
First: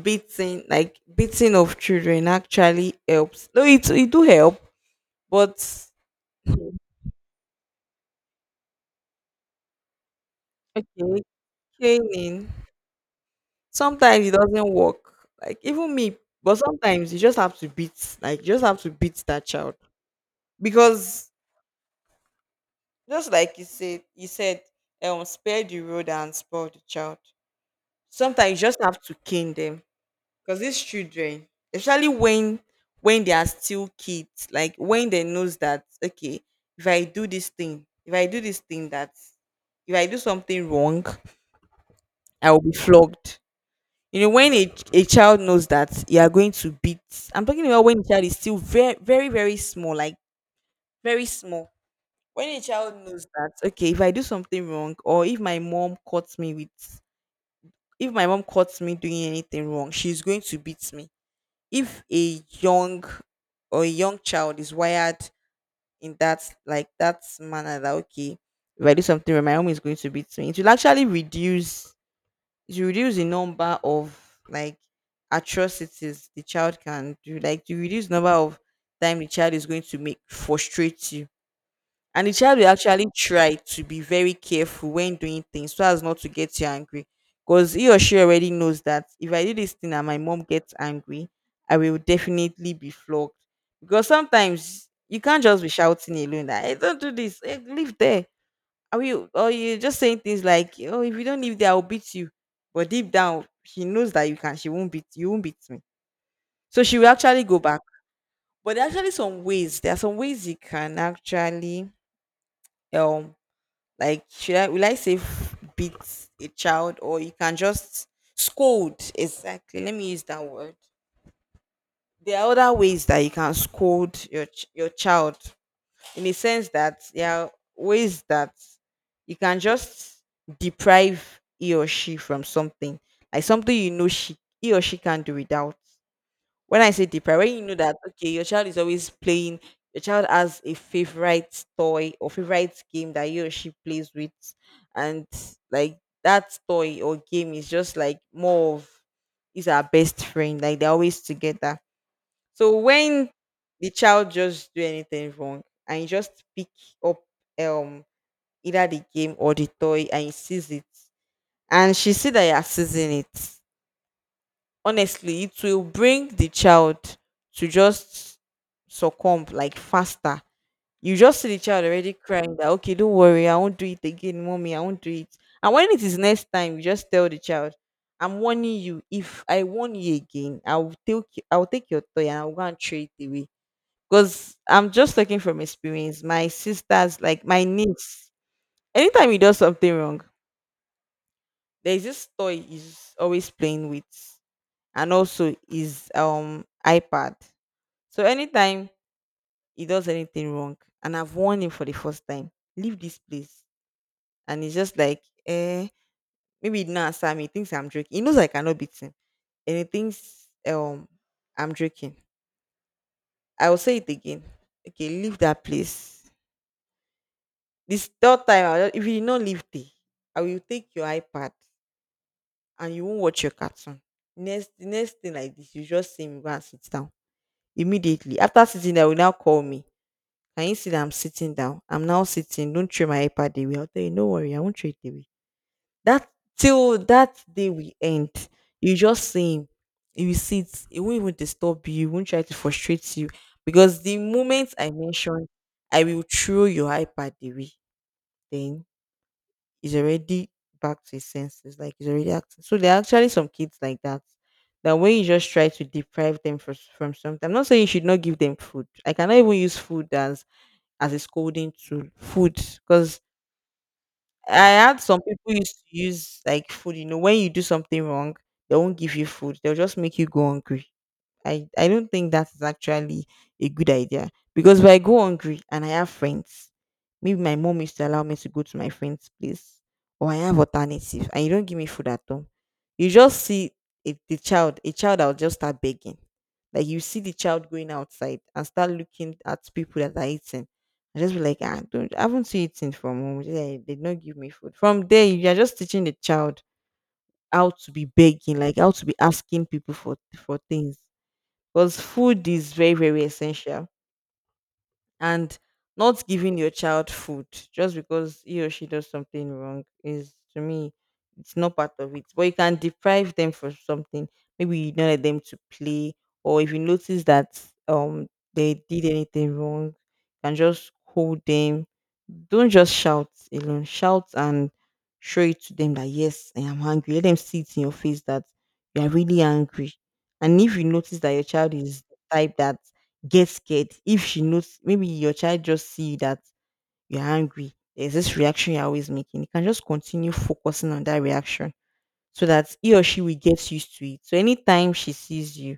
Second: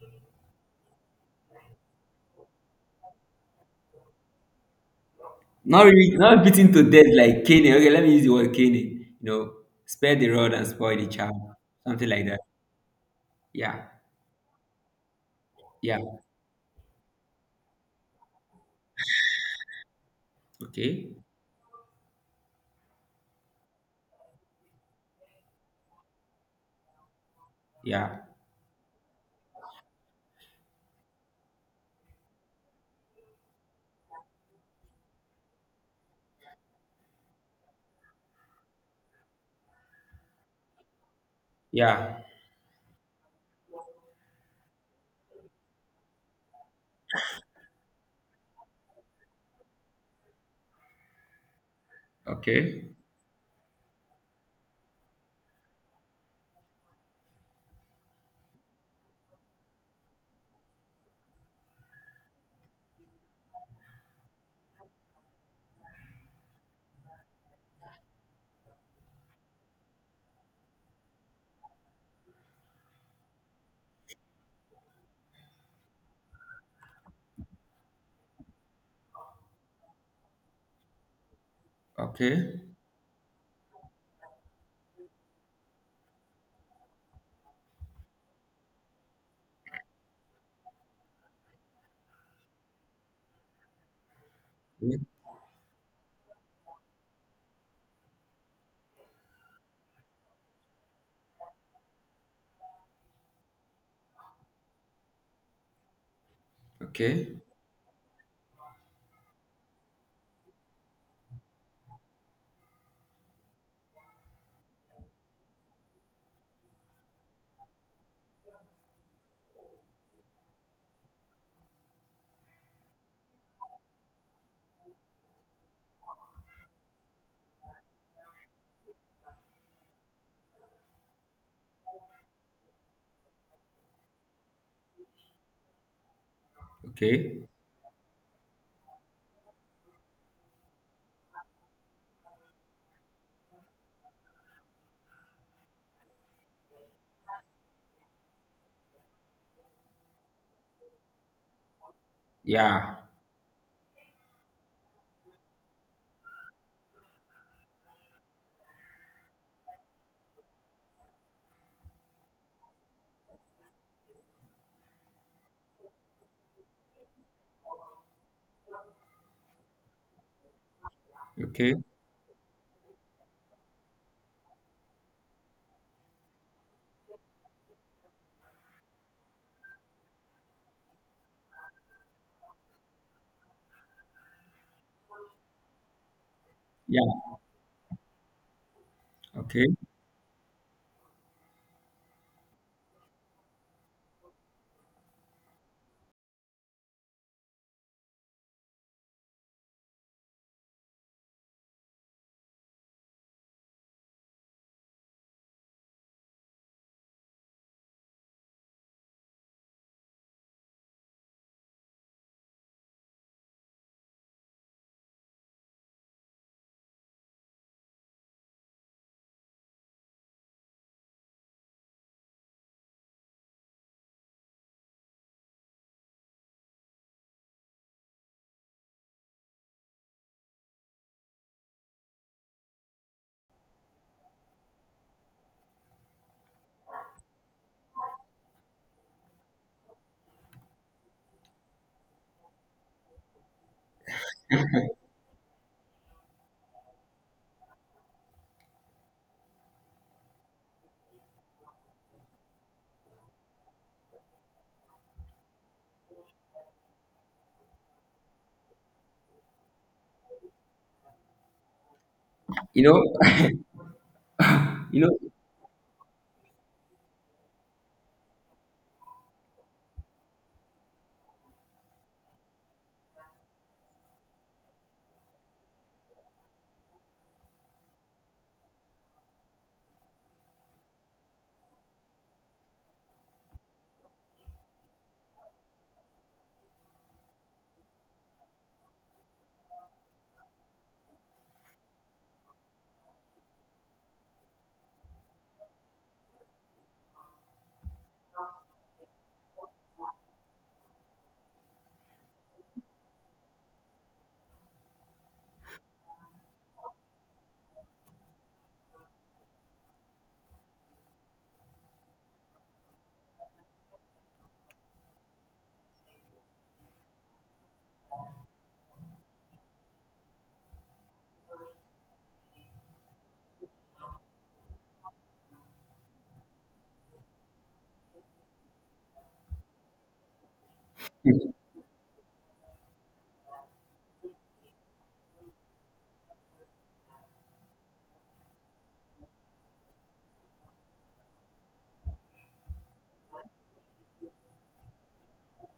Speaker 2: beating, like, beating of children actually helps. No, it it do help, but
Speaker 1: not really, not beating to death like caning. Okay, let me use the word caning. You know, spare the rod and spoil the
Speaker 2: okay,
Speaker 1: child, something like
Speaker 2: caning.
Speaker 1: that. Yeah,
Speaker 2: Sometimes it doesn't work. Like, even
Speaker 1: yeah,
Speaker 2: me, but sometimes you just have to beat, like you just have to beat that child
Speaker 1: okay,
Speaker 2: because just like you said, spare the road and spoil the child.
Speaker 1: yeah,
Speaker 2: Sometimes you just have to cane them because these children, especially when they are still kids, like when they knows that okay, if I do this thing, if I do this thing, that if I do something wrong,
Speaker 1: yeah,
Speaker 2: I will be flogged. You know, when a child knows that you are going to beat, I'm talking about when the child is still very small, like very small. When a
Speaker 1: okay,
Speaker 2: child knows that okay, if I do something wrong, or if my mom caught me with, if my mom caught me doing anything wrong, she's going to beat me. If a young or a young child is wired in that, like that manner, that okay, if I do something wrong my mom is going to beat me, it will actually reduce, to reduce the number of, like, atrocities the child can do, like to reduce number of time the child is going to make frustrate you. And the
Speaker 1: okay,
Speaker 2: child will actually try to be very careful when doing things so as not to get you angry. Because he or she already knows that if I do this thing and my mom gets angry, I will definitely be flogged. Because sometimes you can't just be shouting alone that hey, don't do this, hey, leave there. Are you, or you just saying things like, "Oh, if you don't leave there, I'll beat you." But deep down, she knows that you can. She won't beat you. Won't beat me. So she will
Speaker 1: okay,
Speaker 2: actually go back. But there are actually some ways. There are some ways you can actually um like, should I, will I say f- beat a child, or you can just scold, exactly. Let me use that word. There are other ways that you can scold your your child in a sense that there are ways that you can just deprive he or she from something, like something you know she, he or she can't do without. When I say deprive,
Speaker 1: okay.
Speaker 2: when you know that okay, your child is always playing, your child has a favorite toy or favorite game that he or she plays with, and, like, that toy or game is just like more of, is our best friend, like they're always together. So
Speaker 1: Yeah.
Speaker 2: when the child just do anything wrong and you just pick up um either the game or the toy and you seize it, and she see that you are seizing it, honestly, it will bring the child to just succumb, like, faster. You just see the
Speaker 1: Okay.
Speaker 2: child already crying that, okay, don't worry, I won't do it again, mommy, I won't do it. And when it is next time, you just tell the child, I'm warning you, if I warn you again, I'll take your toy and I'll go and throw it away because I'm just talking from experience. My sisters,
Speaker 1: Yeah.
Speaker 2: like my niece, anytime he does
Speaker 1: Okay.
Speaker 2: something wrong, there's this toy he's always playing with, and also his iPad. So anytime he does anything wrong, and I've warned him for the first time, leave this place, and he's just like, eh, maybe he didn't answer me. He thinks I'm joking. He knows I cannot beat him, and he thinks I'm joking. I will say it again. Okay, leave that place. This third time, I will just, if you no leave day, I will take your iPad and you won't watch your cartoon. Next, the next thing like this, you just see me go and sit down immediately. After sitting down, you now call me. Can you see that I'm sitting down? I'm now sitting. Don't throw my iPad away. I'll tell you, no worry, I won't throw it away. That till that day we end, you just see him. You sit. It won't even disturb you. It won't try to frustrate you because the moment I mention, I will throw your iPad away. Then is already back to his senses, like he's already acting. So there are actually some kids like that. That when you just try to deprive them for, from something, I'm not saying you should not give them food. I cannot even use food as a scolding tool. Food,
Speaker 1: You
Speaker 2: because
Speaker 1: know.
Speaker 2: I had
Speaker 1: You know.
Speaker 2: some people used to use like food. You know, when you do something wrong, they won't give you food. They'll just make you go hungry. I don't think that is actually a good idea because if I go hungry and I have friends, maybe my mom used to allow me to go to my friend's place, or I have alternative, and you don't give me food at home, you just see, if the child, a child that will just start begging, like you see the child going outside and start looking at people that are eating. I just be like, ah, don't, I haven't seen eating from home. They did not give me food. From there, you are just teaching the child how to be begging, like how to be asking people for things, because food is very very essential. And not giving your child food just because he or she does something wrong is, to me, it's not part of it. But you can deprive them for something. Maybe you don't let them to play, or if you notice that um they did anything wrong, you can just hold them. Don't just shout alone, shout and show it to them that yes, I am angry. Let them see it in your face that you are really angry. And if you notice that your
Speaker 1: Hmm.
Speaker 2: child is the type that get scared, if she knows, maybe your child just see that you're angry, there's this reaction you're always making, you can just continue focusing on that reaction, so that he or she will get used to it. So anytime she sees you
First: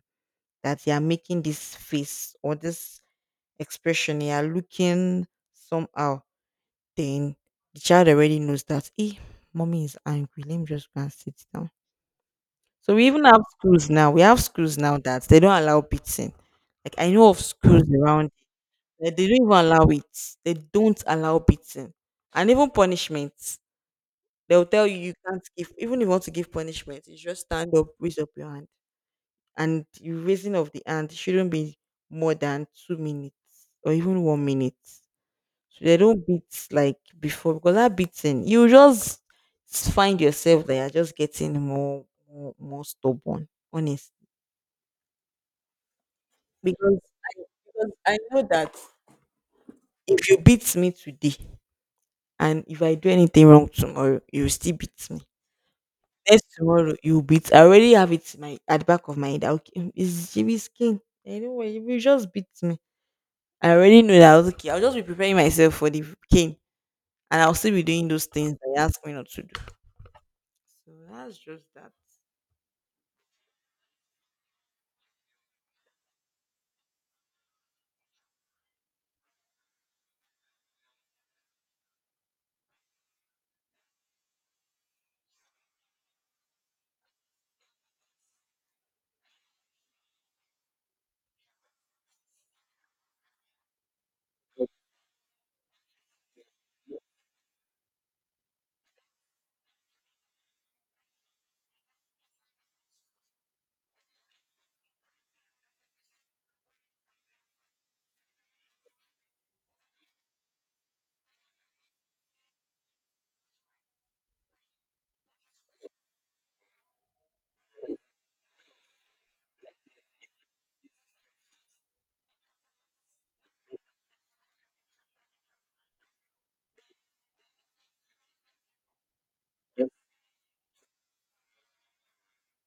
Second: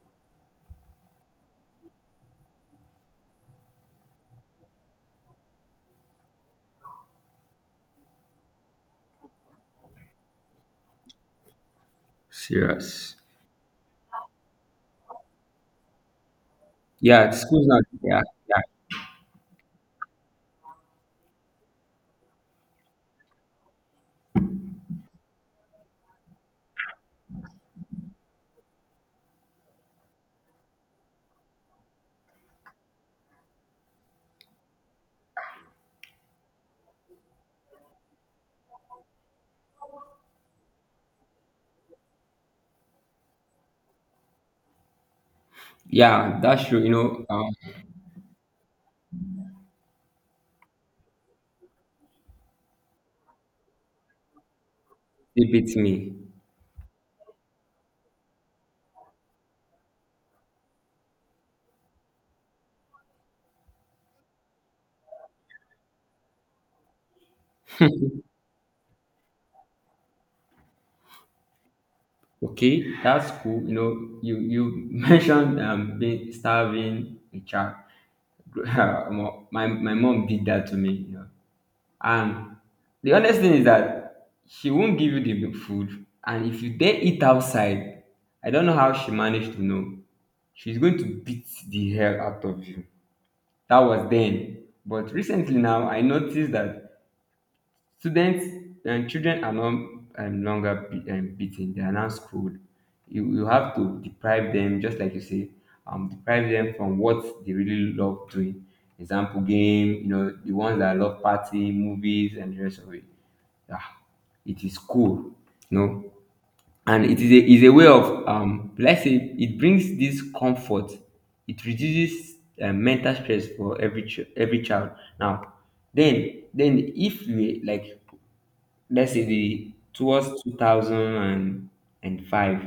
Speaker 2: that you're making this face or this expression, you're looking somehow, then the child already knows that hey, mommy is angry, let me just go and sit down. So we
Speaker 1: Serious.
Speaker 2: even have schools now, we have schools now that they don't allow beating. Like I know
Speaker 1: Yeah.
Speaker 2: of
Speaker 1: Schools now.
Speaker 2: schools
Speaker 1: Yeah.
Speaker 2: around.
Speaker 1: Yeah.
Speaker 2: Like they don't even allow it. They don't allow beating. And even punishment. They'll tell you you can't give, even if you want to give punishment, you just stand up, raise up your hand. And you raising of the hand shouldn't be more than 2 minutes or even 1 minute. So they don't beat like before, because that beating, you just find yourself that you're just getting more, more stubborn, honestly.
Speaker 1: Yeah. That's true. You
Speaker 2: Because,
Speaker 1: know.
Speaker 2: because I know that if you beat me today, and if I do anything wrong tomorrow, you will still beat me.
Speaker 1: They beat me.
Speaker 2: Next tomorrow, you beat. I already have it in my, at the back of my head, that okay, it's Jimmy's king. Anyway, you will just beat me. I already know that I was okay. I'll just be preparing myself for the king, and I'll still be doing those things that he asked me not to do. So that's just that.
Speaker 1: Okay. That's cool. You know. You mentioned being starving a child. My mom did that to me. You know. And the honest thing is that she won't give you the food, and if you dare eat outside, I don't know how she managed to know. She's going to beat the hell out of you. That was then. But recently now, I noticed that students and children are not longer be, beaten. They are now schooled. You have to deprive them, just like you say, deprive them from what they really love doing. Example, game, you know, the ones that love party, movies, and the rest of it. Yeah, it is cool. No, and it is a way of, let's say, it brings this comfort, it reduces mental stress for every child. Now then if we like, let's say, the towards 2005,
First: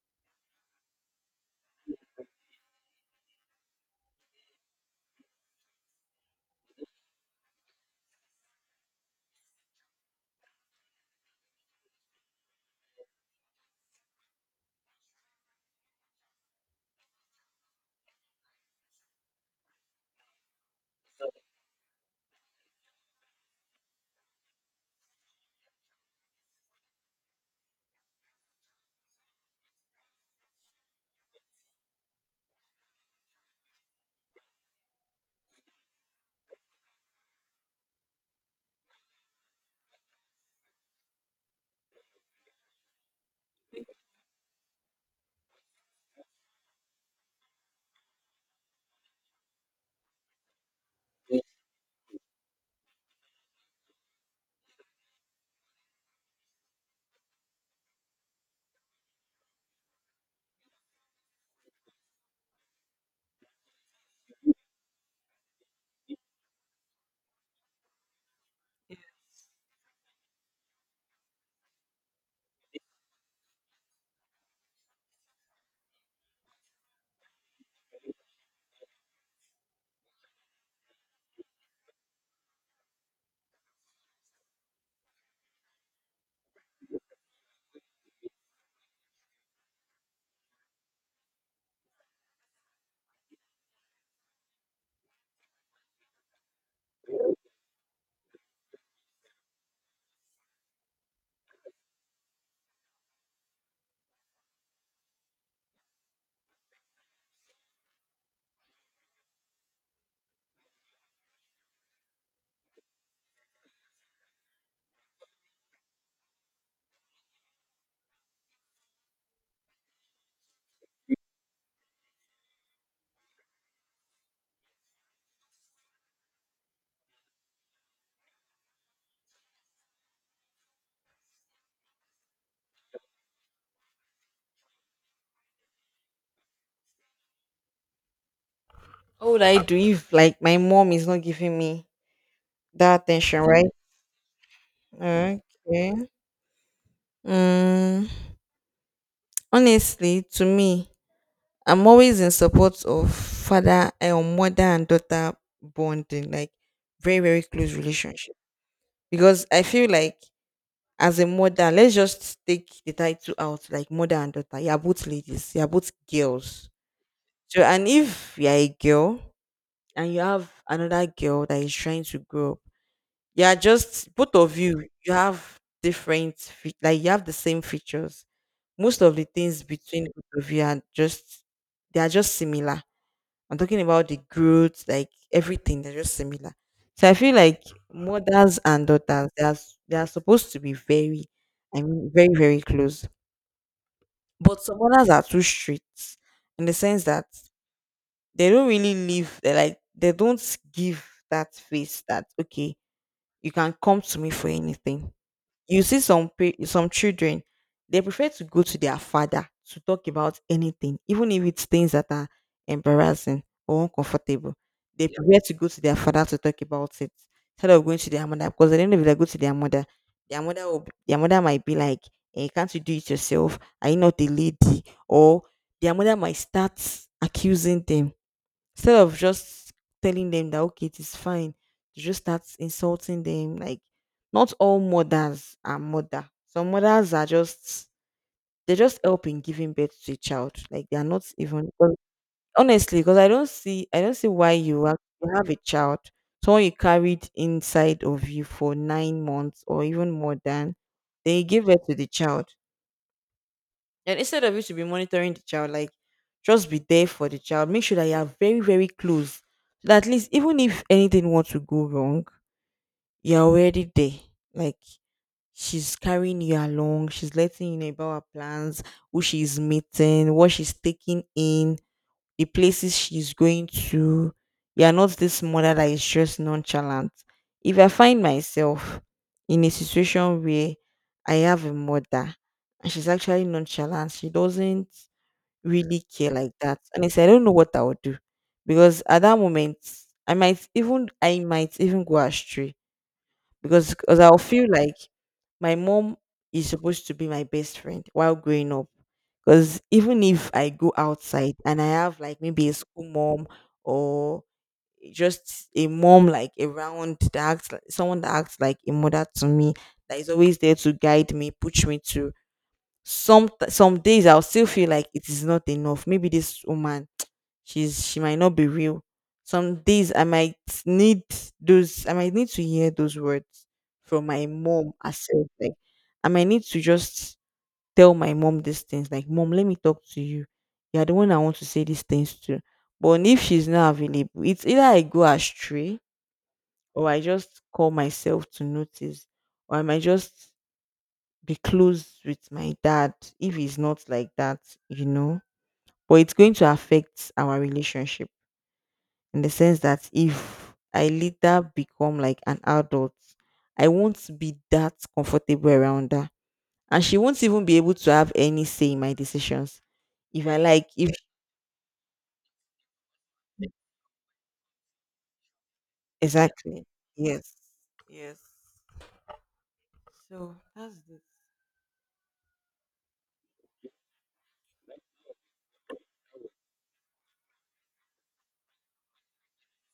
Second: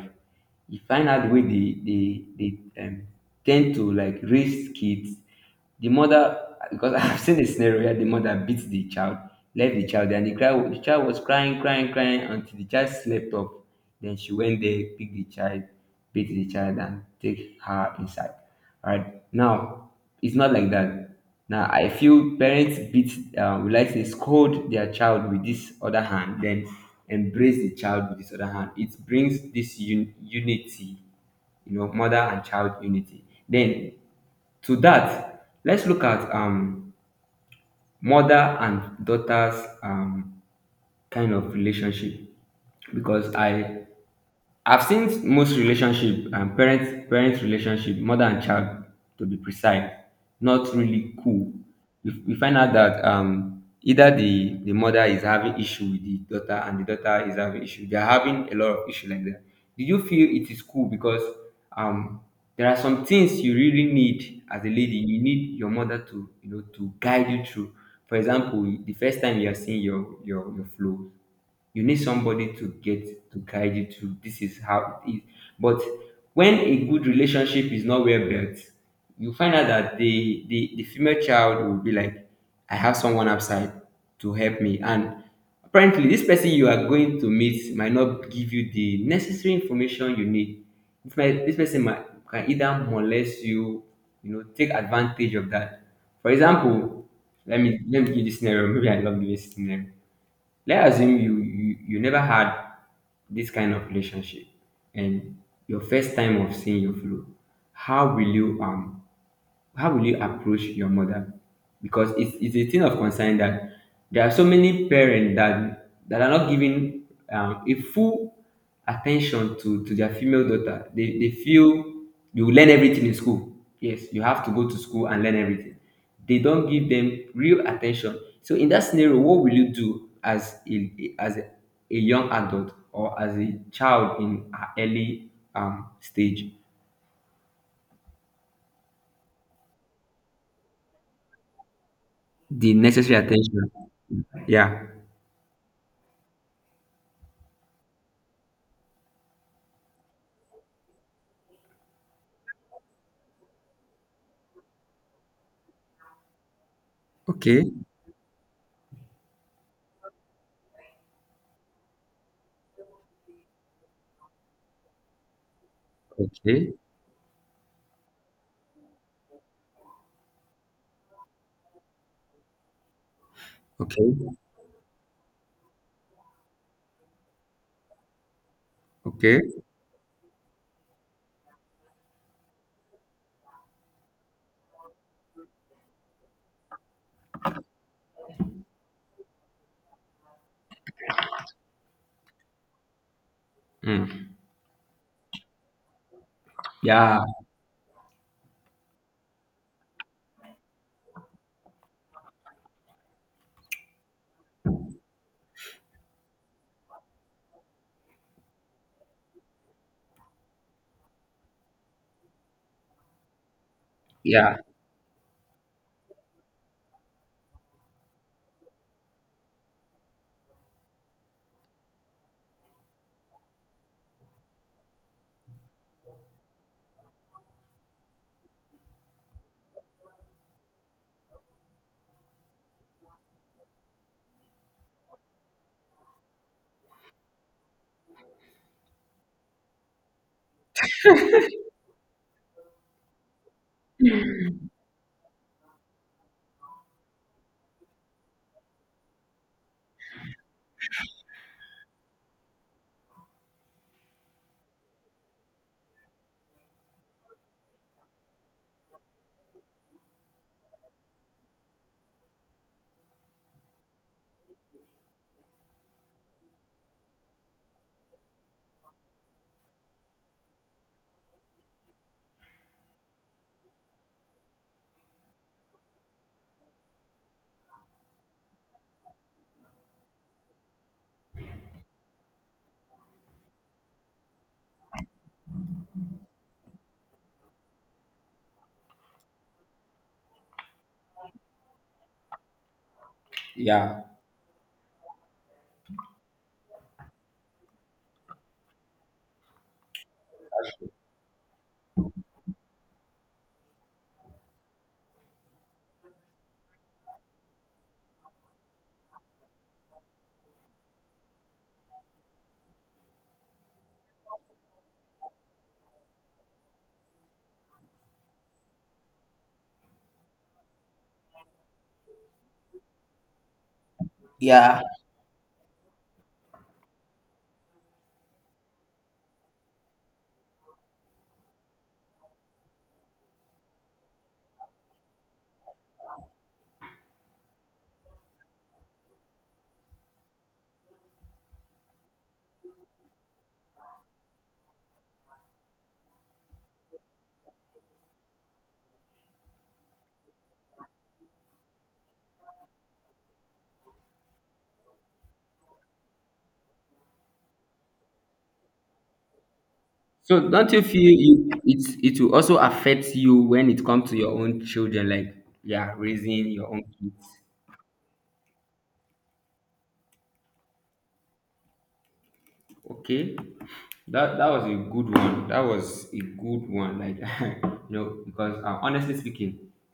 Speaker 1: you find out the way they tend to like raise kids. The mother, because I've seen a scenario where the mother beat the child, left the child, and the, cry, the child was crying, crying, crying until the child slept off. Then she went there, picked the child, beat the child, and take her inside. All right. Now, it's not like that. Now, I feel parents beat, we like to scold their child with this other hand, then embrace the child with this other hand. It brings this unity, you know, mother and child unity. Then to that, let's look at mother and daughter's um, kind of relationship. Because I've seen most relationship and parent relationship, mother and child to be precise, not really cool. We, you find out that either the mother is having issue with the daughter, and the daughter is having issue. They are having a lot of issue like that. Do you feel it is cool? Because um there are some things you really need as a lady. You need your mother to, you know, to guide you through. For example, the first time you are seeing your your flow, you need somebody to get to guide you through, this is how it is. But when a good relationship is not well built, you find out that the the female child will be like, I have someone outside to help me. And apparently, this person you are going to meet might not give you the necessary information you need. This, might, this person might can either molest you, you know, take advantage of that. For example, let me give you this scenario, maybe I love this scenario. Let's assume you never had this kind of relationship, and your first time of seeing your flow, how will you um how will you approach your mother? Because it's a thing of concern that there are so many parents that are not giving a full attention to their female daughter. They feel you learn everything in school. Yes, you have to go to school and learn everything. They don't give them real attention. So in that scenario, what will you do as a young adult, or as a child in an early stage?
Speaker 2: What would I do if like my mom is not giving me
Speaker 1: The
Speaker 2: that
Speaker 1: necessary
Speaker 2: attention,
Speaker 1: attention. Yeah.
Speaker 2: right? Okay. Mm, honestly, to me, I'm always in support of father mother and daughter bonding, like very, very
Speaker 1: Okay.
Speaker 2: close relationship. Because I feel like as a mother, let's just take the title out, like mother and daughter. You're both ladies, you're both girls.
Speaker 1: Okay,
Speaker 2: So and if you're a girl and you have another girl that is trying to grow up, you are
Speaker 1: okay,
Speaker 2: just, both of you, you have different like you have the same features. Most of the
Speaker 1: okay.
Speaker 2: things between both of you are just, they are just similar. I'm talking about the growth, like everything. They're just similar. So I feel like mothers and daughters, they are, they are supposed to be very, I mean, very, very close.
Speaker 1: Mm.
Speaker 2: But some mothers are too strict, in the sense
Speaker 1: Yeah,
Speaker 2: that they don't really live, they like, they don't give that face that, okay, you can come to me for anything. You see some some children, they prefer to go to their father to talk about anything, even if it's things that are embarrassing or uncomfortable.
Speaker 1: yeah,
Speaker 2: They, yeah, prefer to go to their father to talk about it instead of going to their mother, because they don't know, if they go to their mother will, their mother might be like, eh, "Can't you do it yourself? Are you not a lady?" Or their mother might start accusing them. Instead of just telling them that okay, it is fine, you just start insulting them. Like, not all mothers are mother. Some mothers are just, they just help in giving birth to a child. Like, they are not even honestly, because I don't see why you have a child, someone you carried inside of you for 9 months or even more than, then you give birth to the child, and instead of you to be monitoring the child, like just be there for the child. Make sure that you are very, very close. So that at least, even if anything wants to go wrong, you're already there. Like, she's carrying you along, she's letting you know about her plans, who she's meeting, what she's taking in, the places she's going to. You're not this mother that is just nonchalant. If I find myself in a situation where I have a mother and she's actually nonchalant, she doesn't really care like that. And I said, I don't know what I would do, because at that moment, I might even go astray. because
Speaker 1: yeah.
Speaker 2: because I'll feel like my mom is supposed to be my best friend while growing up. Because even if I go outside and I have like maybe a school mom, or just a mom like around that acts like, someone that acts like a mother to me, that is always there to guide me, push me to, some days I'll still feel like it is not enough. Maybe this woman, she might not be real. Some days I might need those. I might need to hear those words from my
Speaker 1: Yeah.
Speaker 2: mom herself. Like, I might need to just tell my mom these things. Like, mom, let me talk to you. You're the one I want to say these things to. But if she's not available, it's either I go astray, or I just call myself to notice, or I might just be close with my dad if he's not like that, you know. But it's going to affect our relationship, in the sense that if I later become like an adult, I won't be that comfortable around her. And she won't even be able to have any say in my decisions. If
Speaker 1: So
Speaker 2: I
Speaker 1: don't you
Speaker 2: like,
Speaker 1: feel
Speaker 2: if
Speaker 1: you, it will also affect you when it comes to your own children, like, yeah, raising your own
Speaker 2: exactly.
Speaker 1: kids.
Speaker 2: Yes. Yes. So that's it.
Speaker 1: Okay. That that was a good one. That was a good one. Like, you know, because honestly speaking,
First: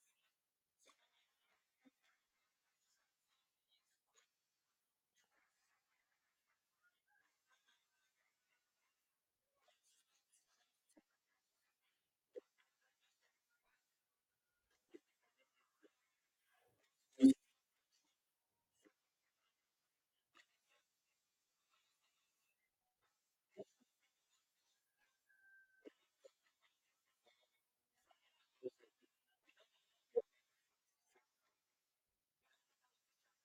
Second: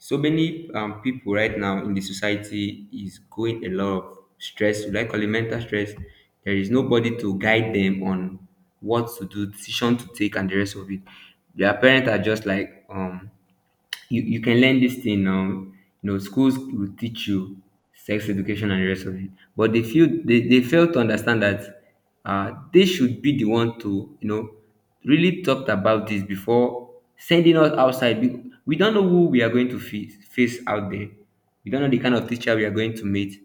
Speaker 1: so many people right now in the society is going a lot of stress, like elemental stress. There is nobody to guide them on what to do, decision to take, and the rest of it. Their parents are just like, you, you can learn this thing now. You know, schools will teach you sex education and the rest of it, but they feel they fail to understand that they should be the one to, you know, really talked about this before sending us outside. We don't know who we are going to face, face out there. We don't know the kind of teacher we are going to meet.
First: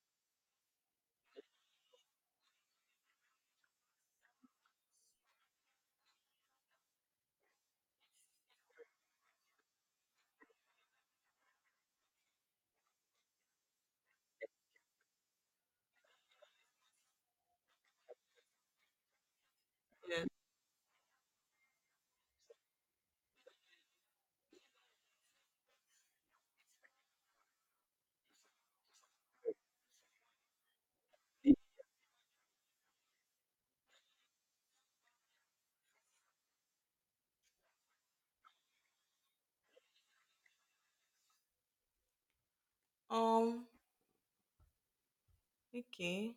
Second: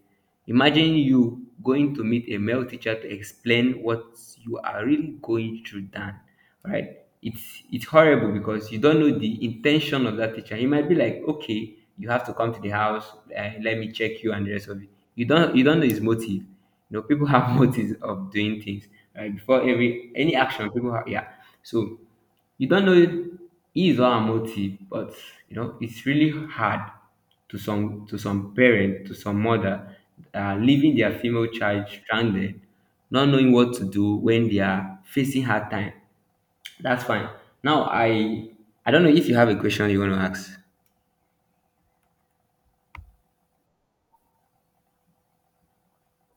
Speaker 1: Imagine you going to meet a male teacher to explain what you are really going through, Dan. Right? It's horrible because you don't know the intention of that teacher. He might be like, okay, you have to come to the house, let me check you and the rest of it. You don't know his motive. You know, people have motives of doing things. Right? Before every
Speaker 2: Yes.
Speaker 1: any action, people have, yeah. So you don't know his or her motive, but you know, it's really hard to some, to some parent, to some mother, leaving their female child stranded, not knowing what to do when they are facing hard time. That's fine. Now, I don't know if you have a question you want to ask.
Speaker 2: Um, okay.